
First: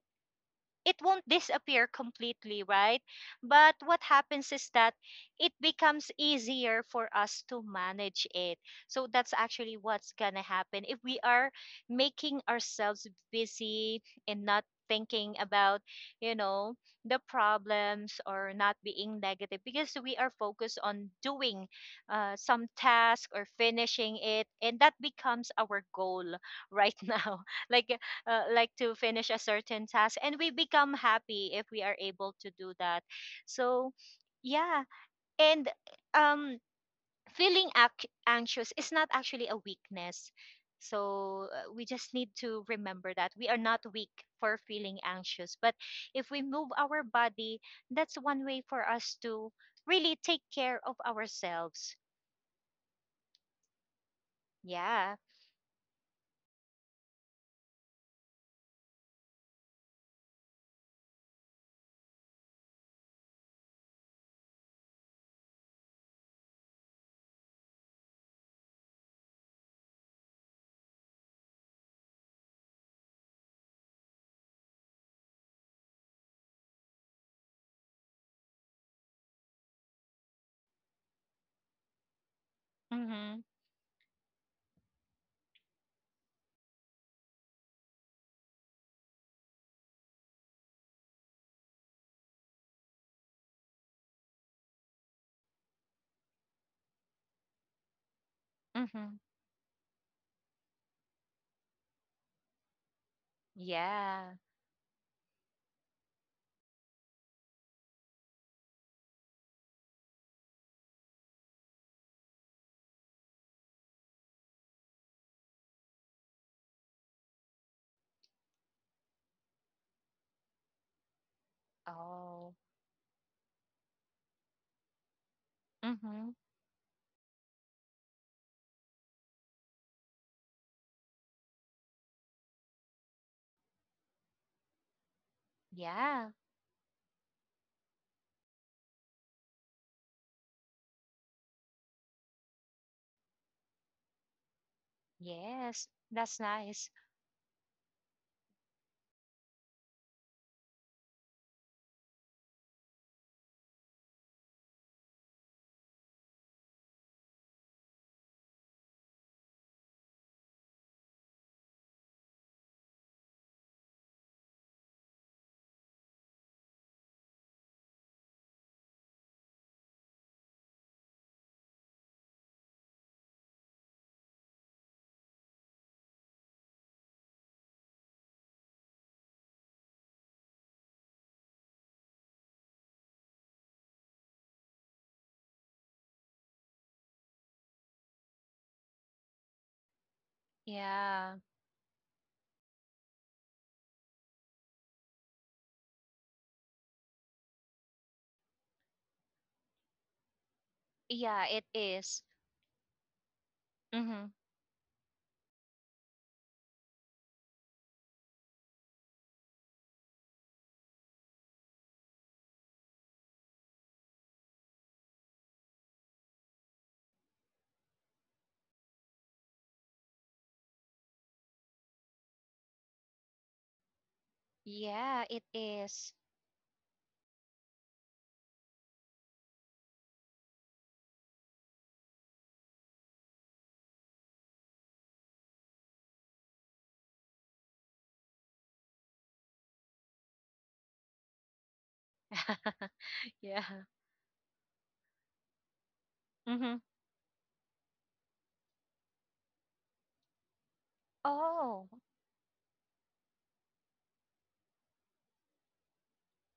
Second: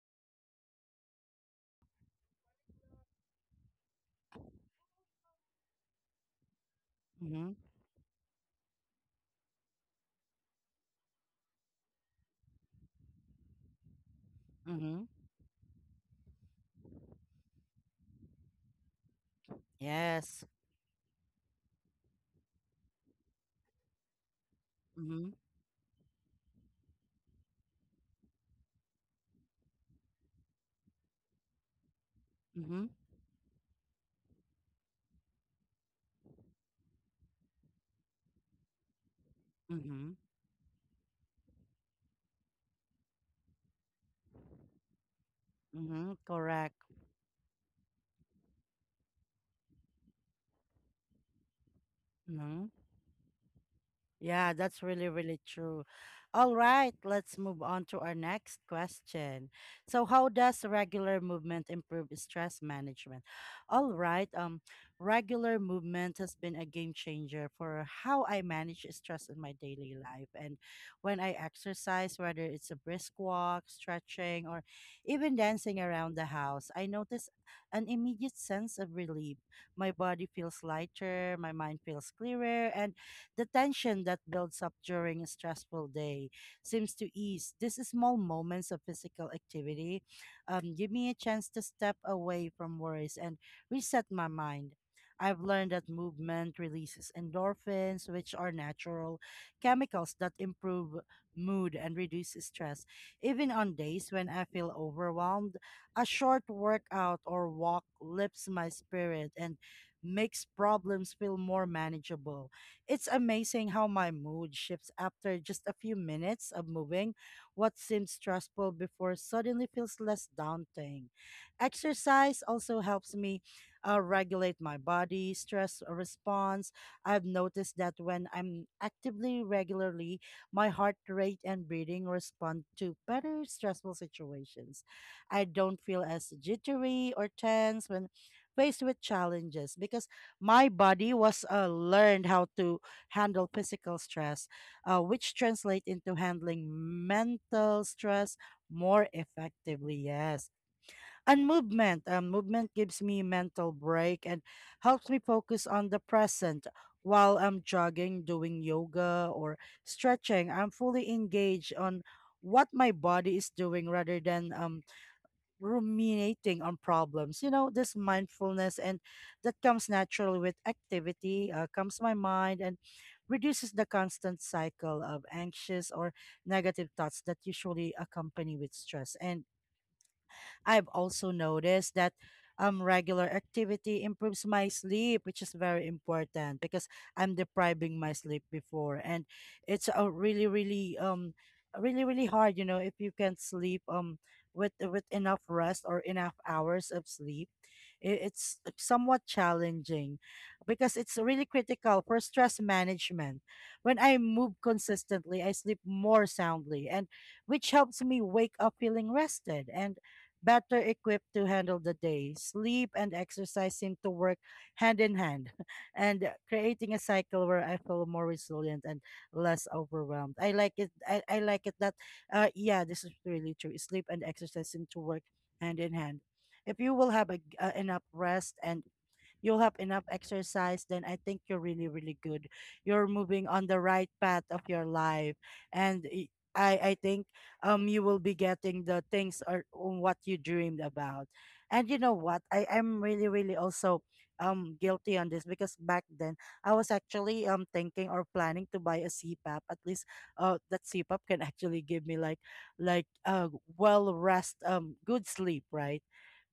Speaker 2: it won't disappear completely, right? But what happens is that it becomes easier for us
Speaker 1: Mhm.
Speaker 2: to manage it. So that's actually what's going to happen. If we are making ourselves busy and not
Speaker 1: Mhm.
Speaker 2: thinking about, you know, the problems, or not being negative because we are
Speaker 1: Yes.
Speaker 2: focused on doing some task or finishing it, and that
Speaker 1: Mhm.
Speaker 2: becomes our goal right now. Like like to finish a certain task, and we become happy if we are able to do
Speaker 1: Mhm.
Speaker 2: that. So, yeah. And um feeling anxious is not actually a
Speaker 1: Mhm.
Speaker 2: weakness. So we just need to remember that we are not weak for feeling anxious, but
Speaker 1: Mhm.
Speaker 2: if we move
Speaker 1: Correct.
Speaker 2: our body, that's one way for us to really take care of ourselves.
Speaker 1: Mhm. Yeah, that's really,
Speaker 2: Yeah.
Speaker 1: really true. All right, let's move on to our next question. So, how does regular movement improve stress management? All right, regular movement has been a game changer for how I manage stress in my daily life. And when I exercise, whether it's a brisk walk, stretching, or even dancing around the house, I notice an immediate sense of relief. My body feels lighter, my mind feels clearer, and
Speaker 2: Mhm.
Speaker 1: the tension that builds up during a stressful day seems to ease. These small moments of physical activity give me a chance to step away from worries and reset my mind. I've learned that movement releases endorphins, which are
Speaker 2: Mhm.
Speaker 1: natural chemicals that improve mood and reduce stress. Even on days when
Speaker 2: Yeah.
Speaker 1: I feel overwhelmed, a short workout or walk lifts my spirit and makes problems feel more manageable. It's amazing how my mood shifts after just a few minutes of moving. What seemed stressful before suddenly feels less daunting. Exercise
Speaker 2: Oh.
Speaker 1: also helps me regulate my body stress
Speaker 2: Mhm.
Speaker 1: response. I've noticed that when I'm actively regularly, my heart rate and breathing respond to better stressful situations. I don't feel
Speaker 2: Yeah.
Speaker 1: as jittery or tense when faced with challenges, because my body was learned how to handle physical stress, which translate
Speaker 2: Yes,
Speaker 1: into
Speaker 2: that's
Speaker 1: handling
Speaker 2: nice.
Speaker 1: mental stress more effectively. Yes, and movement. Movement gives me mental break and helps me focus on the present. While I'm jogging, doing yoga or stretching, I'm fully engaged on what my body is doing rather than ruminating on problems. You know, this mindfulness and that comes naturally with activity, comes my mind and reduces the constant cycle of anxious or negative thoughts that usually accompany with stress. And I've also noticed that regular activity improves my sleep, which is very important because I'm depriving my sleep before, and it's a really really
Speaker 2: Yeah.
Speaker 1: really really hard, you know, if you can't sleep with enough rest or enough hours of sleep. It's somewhat challenging because it's
Speaker 2: Yeah,
Speaker 1: really
Speaker 2: it
Speaker 1: critical
Speaker 2: is.
Speaker 1: for stress management. When I
Speaker 2: Mm-hmm.
Speaker 1: move consistently, I sleep more soundly, and which helps me wake up feeling rested and better equipped to handle the day. Sleep and exercise seem to work hand in hand and creating a cycle where I feel more resilient and less overwhelmed. I like it. I like it that, yeah, this is really true. Sleep and exercise seem to
Speaker 2: Yeah,
Speaker 1: work
Speaker 2: it
Speaker 1: hand in
Speaker 2: is.
Speaker 1: hand. If you will have a, enough rest and you'll have enough exercise, then I think you're really, really good. You're moving on the right path of your life. And I think you will be getting the things or on what you dreamed about, and you know what, I am really, really
Speaker 2: Yeah.
Speaker 1: also guilty on this because back then
Speaker 2: Mm-hmm.
Speaker 1: I was actually thinking or planning to buy a CPAP. At least that CPAP can actually
Speaker 2: Oh,
Speaker 1: give me like like uh well rest, good sleep, right?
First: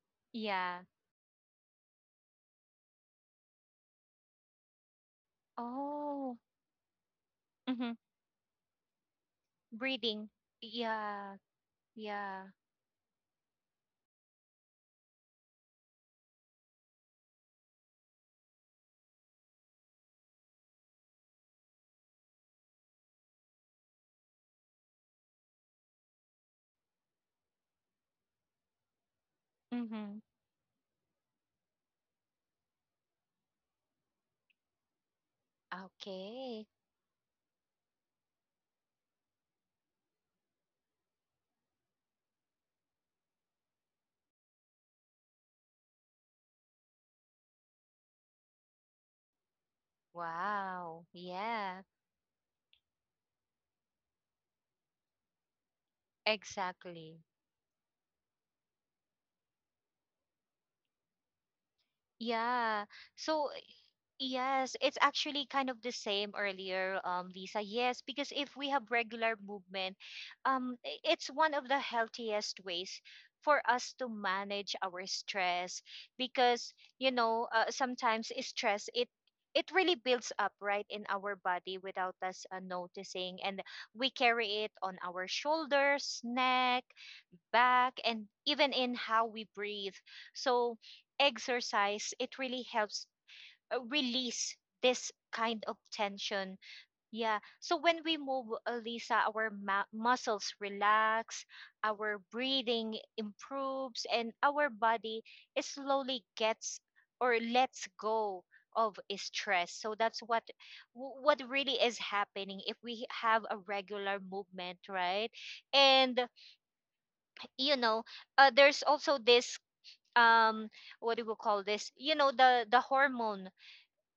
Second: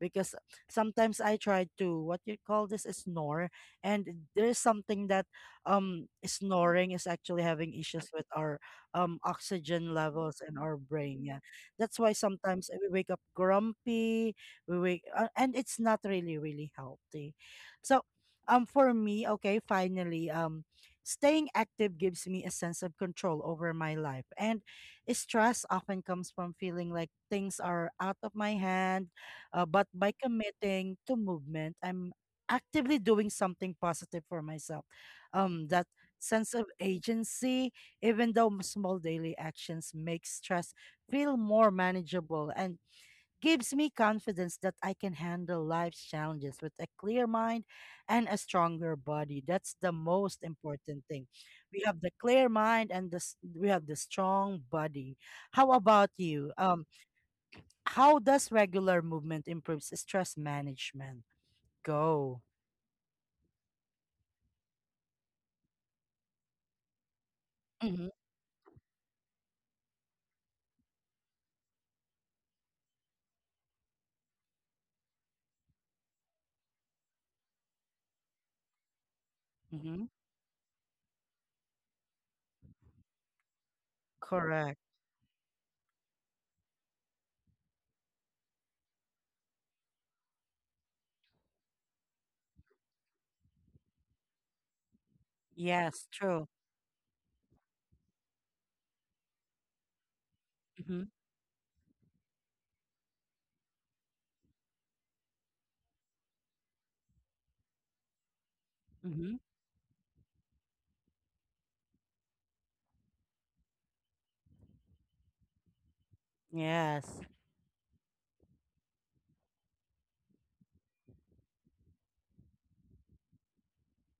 Speaker 1: Because
Speaker 2: yeah.
Speaker 1: sometimes I try to, what you call this, is snore, and there's something that,
Speaker 2: Oh,
Speaker 1: snoring is actually having
Speaker 2: mm-hmm.
Speaker 1: issues with our oxygen
Speaker 2: Breathing.
Speaker 1: levels in our brain.
Speaker 2: Yeah,
Speaker 1: Yeah. That's why
Speaker 2: yeah.
Speaker 1: sometimes we wake up grumpy, we wake and it's not really, really healthy. So, for me, okay, finally, staying active gives me a sense of control over my life. And stress often comes from feeling like things are out of my hand, but by
Speaker 2: Mm-hmm.
Speaker 1: committing to movement, I'm actively doing something positive for myself. That sense of
Speaker 2: Okay.
Speaker 1: agency, even though small daily actions make stress feel more manageable, and gives me confidence that I can handle life's challenges with a clear mind and a stronger body. That's the most important
Speaker 2: Wow.
Speaker 1: thing. We
Speaker 2: Yeah,
Speaker 1: have the clear mind and the, we have the strong body. How about you?
Speaker 2: exactly.
Speaker 1: How does regular movement improves stress management? Go.
Speaker 2: Yeah. So, Yes, it's actually kind of the same earlier, Lisa. Yes,
Speaker 1: Mm-hmm.
Speaker 2: because if we have regular movement, it's one of the healthiest ways for us to manage our stress because, sometimes stress, it really
Speaker 1: Mm-hmm.
Speaker 2: builds up right in our body without us noticing, and we carry it
Speaker 1: Correct.
Speaker 2: on our shoulders, neck, back, and even in how we breathe. So, exercise, it really helps release this kind of
Speaker 1: Yes, true.
Speaker 2: tension. Yeah. So when we move, Lisa, our muscles
Speaker 1: Mm-hmm.
Speaker 2: relax, our breathing improves, and our body is slowly gets or lets go of
Speaker 1: Mm-hmm.
Speaker 2: stress. So that's what really is happening if we have a regular movement, right? And
Speaker 1: Yes.
Speaker 2: you know, there's also this, um what do we call this? The hormone,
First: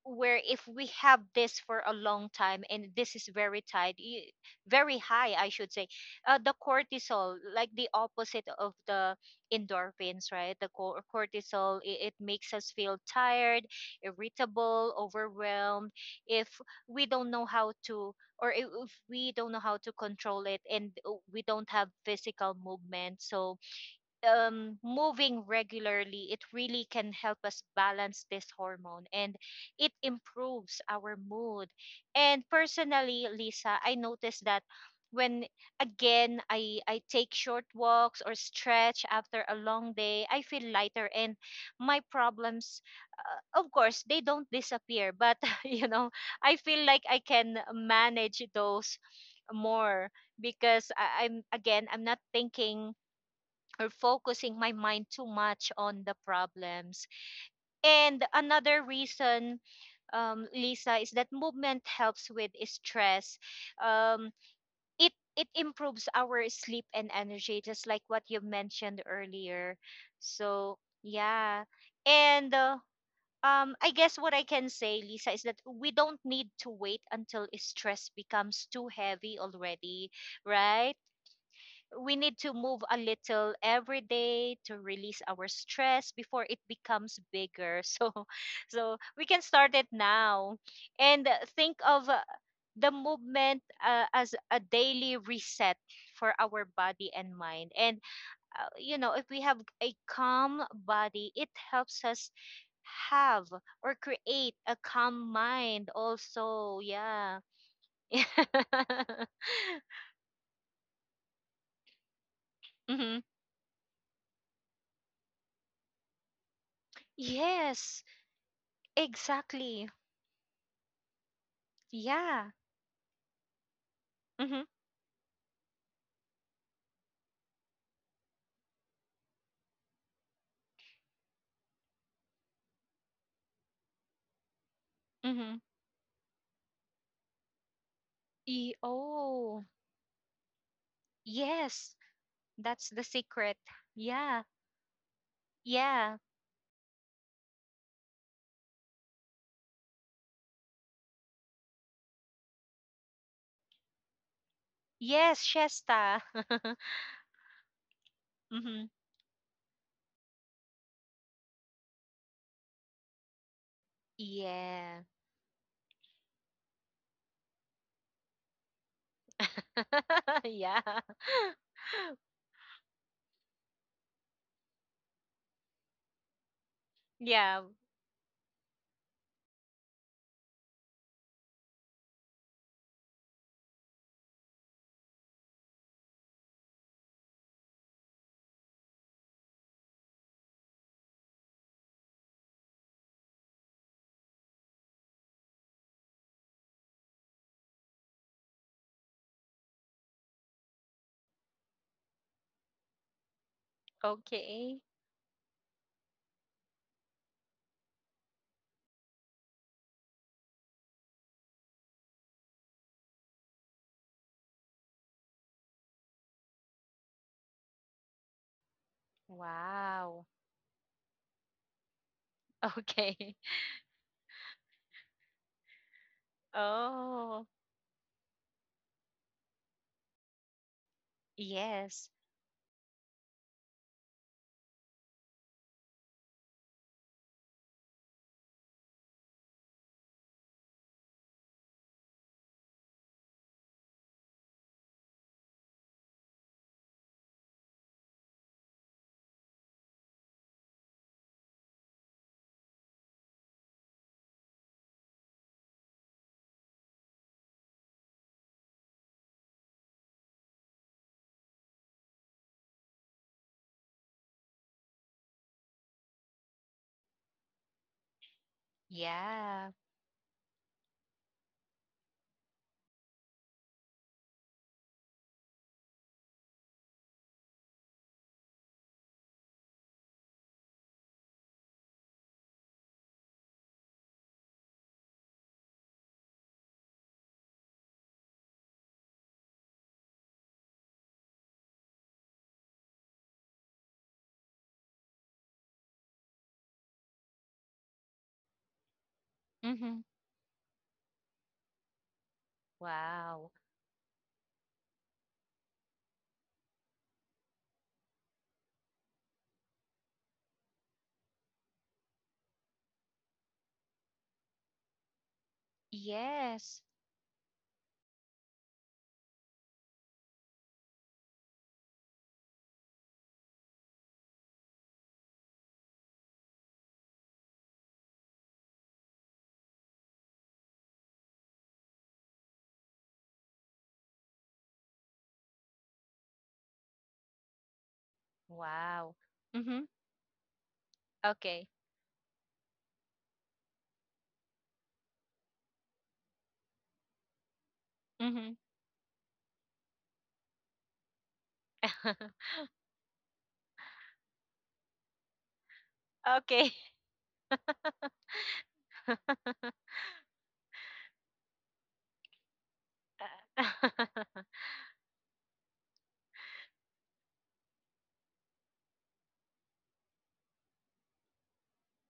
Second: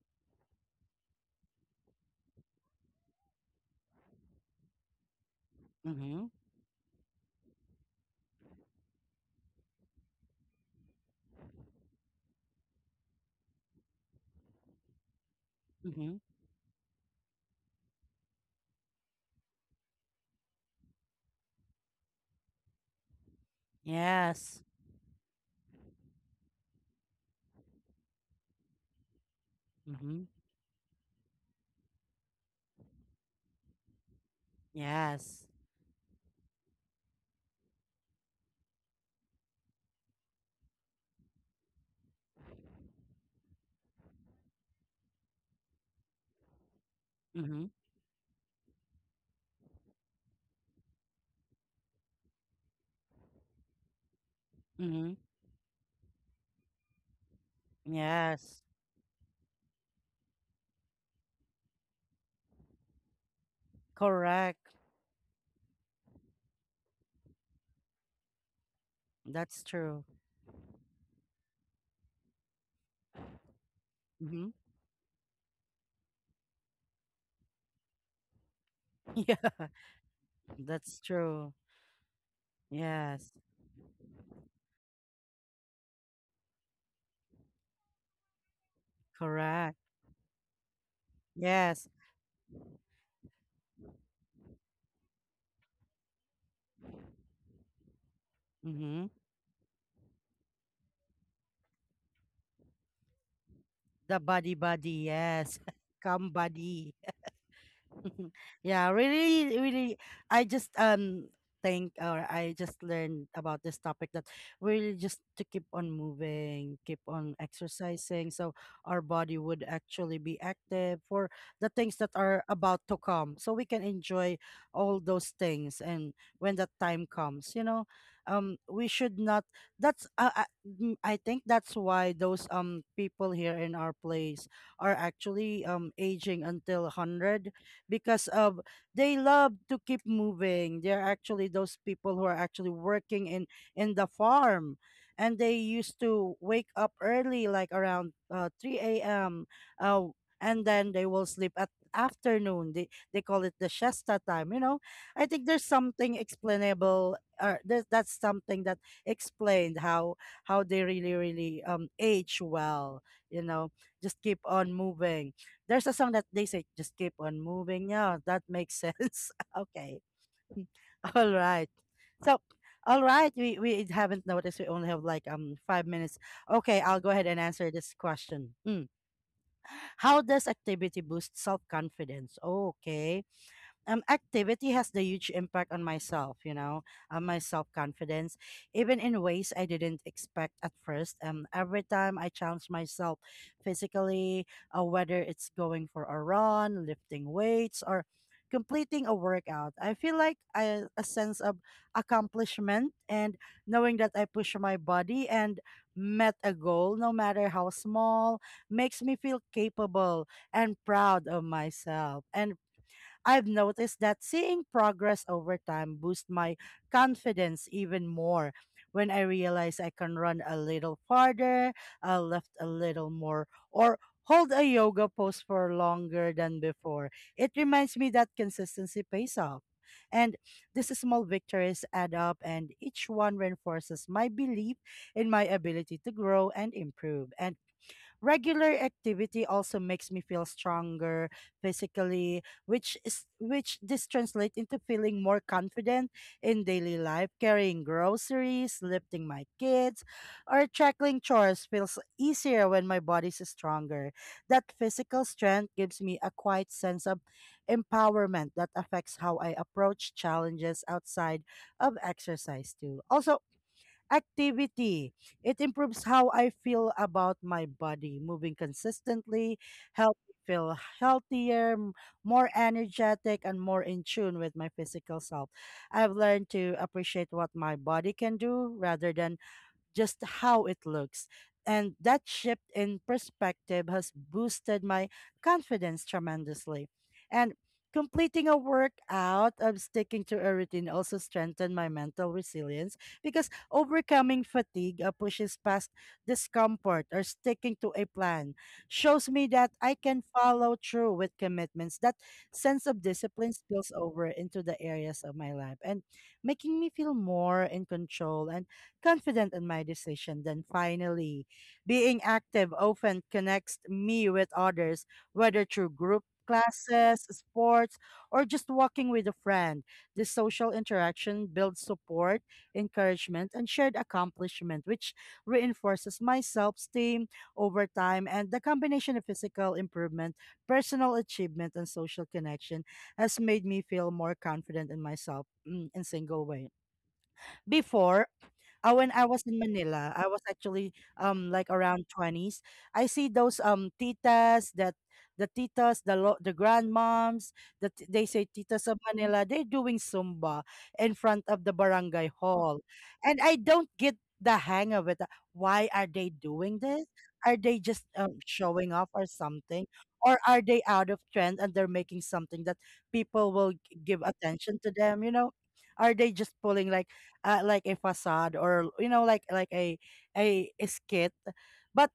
Speaker 2: where if we have this for a long time, and this is very high, I should say,
Speaker 1: Mm-hmm.
Speaker 2: the cortisol, like the opposite of the endorphins, right, the cortisol, it makes us feel tired, irritable, overwhelmed,
Speaker 1: Mm-hmm.
Speaker 2: if we don't know how to, or if we don't know how to control it, and we don't have physical movement. So,
Speaker 1: Yes.
Speaker 2: moving regularly, it really can help us balance this hormone, and it
Speaker 1: Mhm.
Speaker 2: improves our mood. And personally, Lisa, I noticed that
Speaker 1: Yes.
Speaker 2: when, again, I take short walks or stretch after a long day, I feel lighter, and my problems, of course, they don't disappear, but you know, I feel like I can
Speaker 1: Mhm.
Speaker 2: manage those more because I'm not thinking or focusing my mind
Speaker 1: Mhm.
Speaker 2: too much on the problems. And
Speaker 1: Yes.
Speaker 2: another reason, Lisa, is that movement helps with stress. Um,
Speaker 1: Correct.
Speaker 2: it improves our sleep and energy, just like what you mentioned
Speaker 1: That's
Speaker 2: earlier.
Speaker 1: true.
Speaker 2: So, yeah, and. I guess what I
Speaker 1: Mhm.
Speaker 2: can say, Lisa, is that we don't need to wait until stress becomes too heavy
Speaker 1: Yeah.
Speaker 2: already, right?
Speaker 1: That's true.
Speaker 2: We need to move a
Speaker 1: Yes.
Speaker 2: little every day to release our stress before it becomes bigger. So we can start
Speaker 1: Correct.
Speaker 2: it now, and think
Speaker 1: Yes.
Speaker 2: of the movement as a daily reset for our body and mind. And
Speaker 1: Mhm.
Speaker 2: if we have a calm body, it helps us have, or
Speaker 1: The
Speaker 2: create,
Speaker 1: body
Speaker 2: a
Speaker 1: body.
Speaker 2: calm
Speaker 1: Yes.
Speaker 2: mind
Speaker 1: Come
Speaker 2: also.
Speaker 1: body.
Speaker 2: Yeah.
Speaker 1: Yeah, really, really. I just think, or I just
Speaker 2: Mhm.
Speaker 1: learned about this topic that really just to keep on moving, keep on
Speaker 2: Yes,
Speaker 1: exercising, so our body would
Speaker 2: exactly.
Speaker 1: actually be active for the things that are
Speaker 2: Yeah.
Speaker 1: about to come. So we can enjoy
Speaker 2: Mm-hmm.
Speaker 1: all those things, and when that time comes, you know, we should not. That's I think that's why those people here in our place are
Speaker 2: Mm-hmm.
Speaker 1: actually aging until 100 because of, they love
Speaker 2: Oh,
Speaker 1: to keep moving. They're actually those
Speaker 2: yes.
Speaker 1: people who are actually
Speaker 2: That's the
Speaker 1: working in
Speaker 2: secret.
Speaker 1: the
Speaker 2: Yeah.
Speaker 1: farm, and they used
Speaker 2: Yeah.
Speaker 1: to wake up early, like around 3 a.m. Uh, and then they will sleep at afternoon. They call it the shasta time. You know, I
Speaker 2: Yes,
Speaker 1: think there's something
Speaker 2: Shesta.
Speaker 1: explainable. That's something that
Speaker 2: Mm-hmm.
Speaker 1: explained how they really, really age well. You know, just keep on
Speaker 2: Yeah.
Speaker 1: moving. There's a song that they say, "Just keep on moving." Yeah, that makes sense. Okay.
Speaker 2: Yeah.
Speaker 1: All right. So, all right, we haven't noticed we only have like 5 minutes. Okay, I'll go ahead and
Speaker 2: Yeah.
Speaker 1: answer this question. Mm. How does activity boost self-confidence? Okay, activity has the huge impact on myself, you know, on my self confidence, even in ways I didn't expect at first. Every time I challenge myself physically, whether it's going for a run, lifting weights, or completing a workout, I feel like a sense of accomplishment, and knowing that I push my
Speaker 2: Okay.
Speaker 1: body and met a goal, no matter how small, makes me feel capable and proud of myself. And I've noticed that seeing progress over time boosts my confidence even more. When I realize I can
Speaker 2: Wow.
Speaker 1: run a little farther, I lift a little
Speaker 2: Okay.
Speaker 1: more, or hold a yoga pose for longer than before,
Speaker 2: Oh,
Speaker 1: it reminds me that consistency pays off. And these small victories
Speaker 2: yes.
Speaker 1: add up, and each one reinforces my belief in my ability to grow and improve. And regular activity also makes me feel stronger physically, which this translates into feeling more confident in daily life. Carrying groceries, lifting my kids, or tackling chores feels easier when my body's stronger. That physical strength gives me a quiet sense of empowerment that affects how I approach challenges outside of exercise too. Also, activity, it improves how I feel about my body. Moving consistently
Speaker 2: Yeah.
Speaker 1: helps me feel healthier, more energetic, and more in tune with my physical self. I've learned to appreciate what my body can do rather than just how it looks. And that shift in perspective has boosted my confidence tremendously. And completing a workout of sticking to a routine also strengthened my mental resilience, because overcoming fatigue, pushes past discomfort or sticking to a plan shows me that I
Speaker 2: Mm-hmm.
Speaker 1: can follow through with commitments. That sense of
Speaker 2: Wow.
Speaker 1: discipline spills over into the areas of my life, and making me feel more in control and confident in my decision. Then finally, being active often connects me with others, whether through group
Speaker 2: Yes.
Speaker 1: classes, sports, or just walking with a friend. This social interaction builds support, encouragement, and shared accomplishment, which reinforces my self esteem over time. And the combination of physical improvement, personal achievement, and social connection has made me feel more confident in myself, mm, in single way. Before, when
Speaker 2: Wow.
Speaker 1: I was in
Speaker 2: Mm-hmm.
Speaker 1: Manila, I was actually like
Speaker 2: Okay.
Speaker 1: around 20s. I see those titas that, the the grandmoms, that they say
Speaker 2: Mm-hmm.
Speaker 1: titas of Manila, they're doing Zumba in front of the barangay hall. And I don't get the hang of it. Why are they
Speaker 2: Okay.
Speaker 1: doing this? Are they just showing off or something? Or are they out of trend and they're making something that people will give attention to them? You know, are they just pulling like a facade, or you know, a a skit? But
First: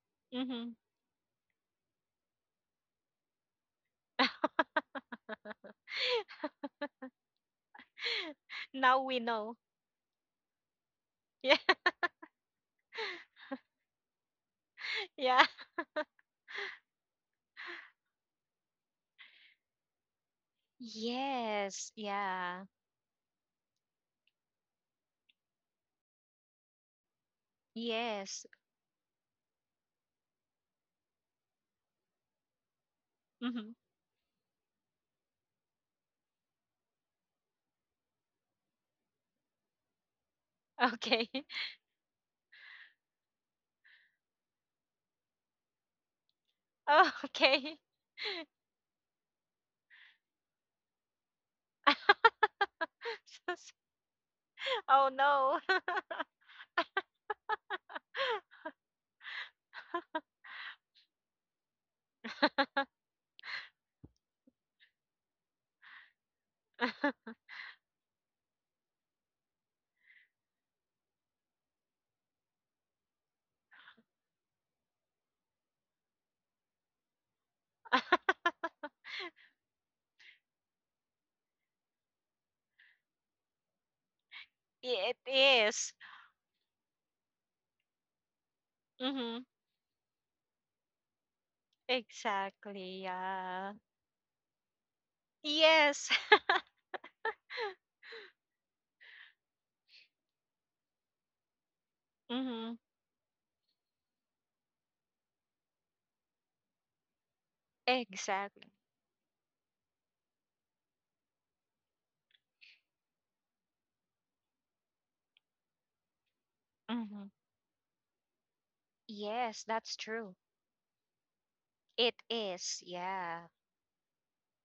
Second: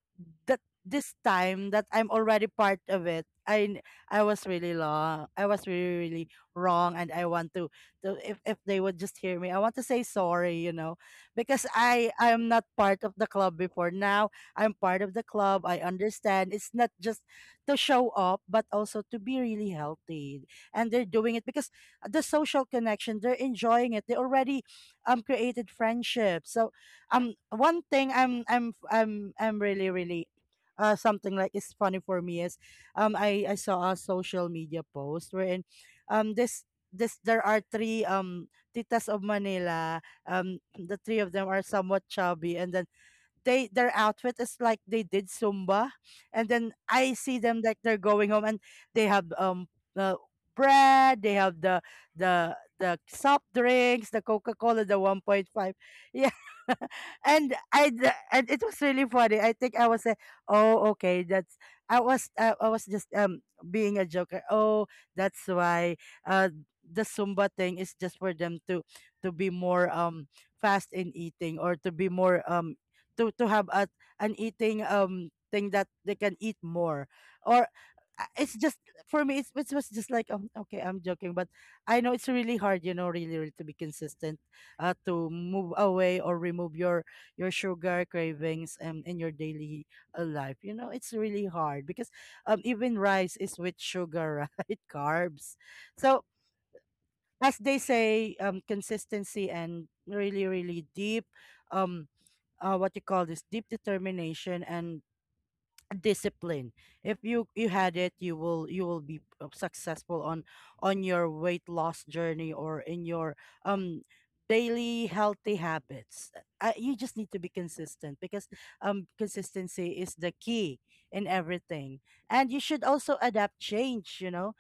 Speaker 1: that,
Speaker 2: Mhm.
Speaker 1: this time that I'm already part of it, I was really, really wrong, and I want to, if they would
Speaker 2: Now
Speaker 1: just
Speaker 2: we
Speaker 1: hear me,
Speaker 2: know.
Speaker 1: I want to say sorry, you know,
Speaker 2: Yeah.
Speaker 1: because I'm not part of the club before. Now I'm part of the
Speaker 2: Yeah.
Speaker 1: club, I understand it's not just to show up but also to be really healthy, and they're doing it because
Speaker 2: Yes.
Speaker 1: the
Speaker 2: Yeah.
Speaker 1: social connection, they're enjoying it, they already created friendships. So one thing I'm,
Speaker 2: Yes.
Speaker 1: I'm really, really something like is funny for me is, I
Speaker 2: Mhm.
Speaker 1: saw a social media post wherein um this this, there are three titas of Manila, the three
Speaker 2: Okay.
Speaker 1: of them are somewhat chubby, and then they their outfit is like they did Zumba, and then
Speaker 2: Oh,
Speaker 1: I see them
Speaker 2: okay.
Speaker 1: like they're going home, and they have the bread, they have the, soft drinks, the Coca Cola, the
Speaker 2: Oh
Speaker 1: one point
Speaker 2: no.
Speaker 1: five, yeah. And it was really funny. I think I was like, oh okay, that's, I was just being a joker. Oh, that's why uh the Zumba thing is just for them to be more fast in eating, or to be more to have a, an eating thing that they can eat more, or it's just, for me it's, it was just like okay, I'm joking, but I know it's really hard, you know, really, really to be consistent,
Speaker 2: It
Speaker 1: to move
Speaker 2: is.
Speaker 1: away or remove your sugar cravings in your
Speaker 2: Mhm.
Speaker 1: daily life. You know it's really hard because
Speaker 2: Exactly.
Speaker 1: even rice is
Speaker 2: Yeah.
Speaker 1: with sugar right, carbs.
Speaker 2: Yes.
Speaker 1: So, as they say, consistency and really, really deep um,
Speaker 2: Mm-hmm.
Speaker 1: what you call this, deep determination and discipline. If you, had it,
Speaker 2: Exactly.
Speaker 1: you will be successful on, your weight loss journey, or in your um daily healthy habits. You just
Speaker 2: Mm-hmm.
Speaker 1: need to be consistent, because
Speaker 2: Yes, that's
Speaker 1: consistency is the
Speaker 2: true.
Speaker 1: key in everything.
Speaker 2: It
Speaker 1: And you
Speaker 2: is.
Speaker 1: should also
Speaker 2: Yeah.
Speaker 1: adapt change, you know,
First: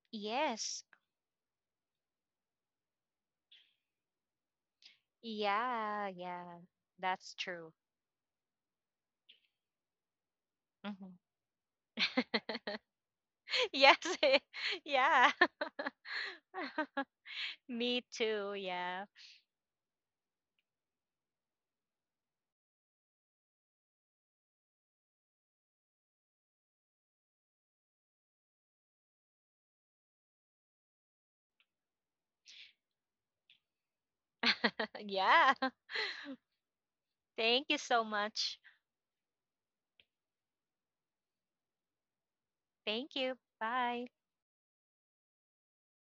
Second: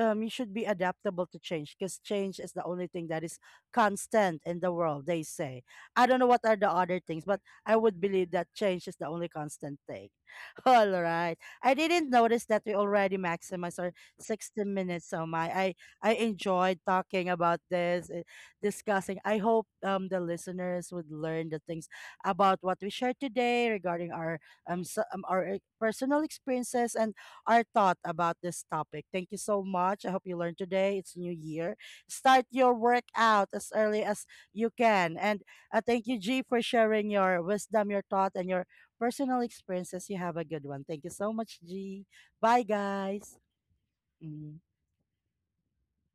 Speaker 1: you should be
Speaker 2: Yes.
Speaker 1: adaptable to change, because change is the only thing that is constant in the world, they say. I
Speaker 2: Yeah,
Speaker 1: don't know what are
Speaker 2: yeah.
Speaker 1: the other things,
Speaker 2: That's
Speaker 1: but
Speaker 2: true.
Speaker 1: I would believe that change is the only constant thing. All
Speaker 2: Mhm.
Speaker 1: right. I didn't notice that we already maximized our
Speaker 2: Yes.
Speaker 1: 60 minutes. So
Speaker 2: Yeah.
Speaker 1: my, I enjoyed talking about
Speaker 2: Me
Speaker 1: this, eh,
Speaker 2: too. Yeah.
Speaker 1: discussing. I hope the listeners would learn the things about what we shared today regarding our our personal experiences and our thought about this topic. Thank you so much. I hope you learned today. It's New Year. Start your workout as early as you can. And
Speaker 2: Yeah.
Speaker 1: thank you, G, for sharing your
Speaker 2: Thank you
Speaker 1: wisdom, your
Speaker 2: so
Speaker 1: thought, and
Speaker 2: much.
Speaker 1: your personal experiences. You have a good one. Thank you so much, G. Bye,
Speaker 2: Thank you.
Speaker 1: guys.
Speaker 2: Bye.
Speaker 1: Mhm.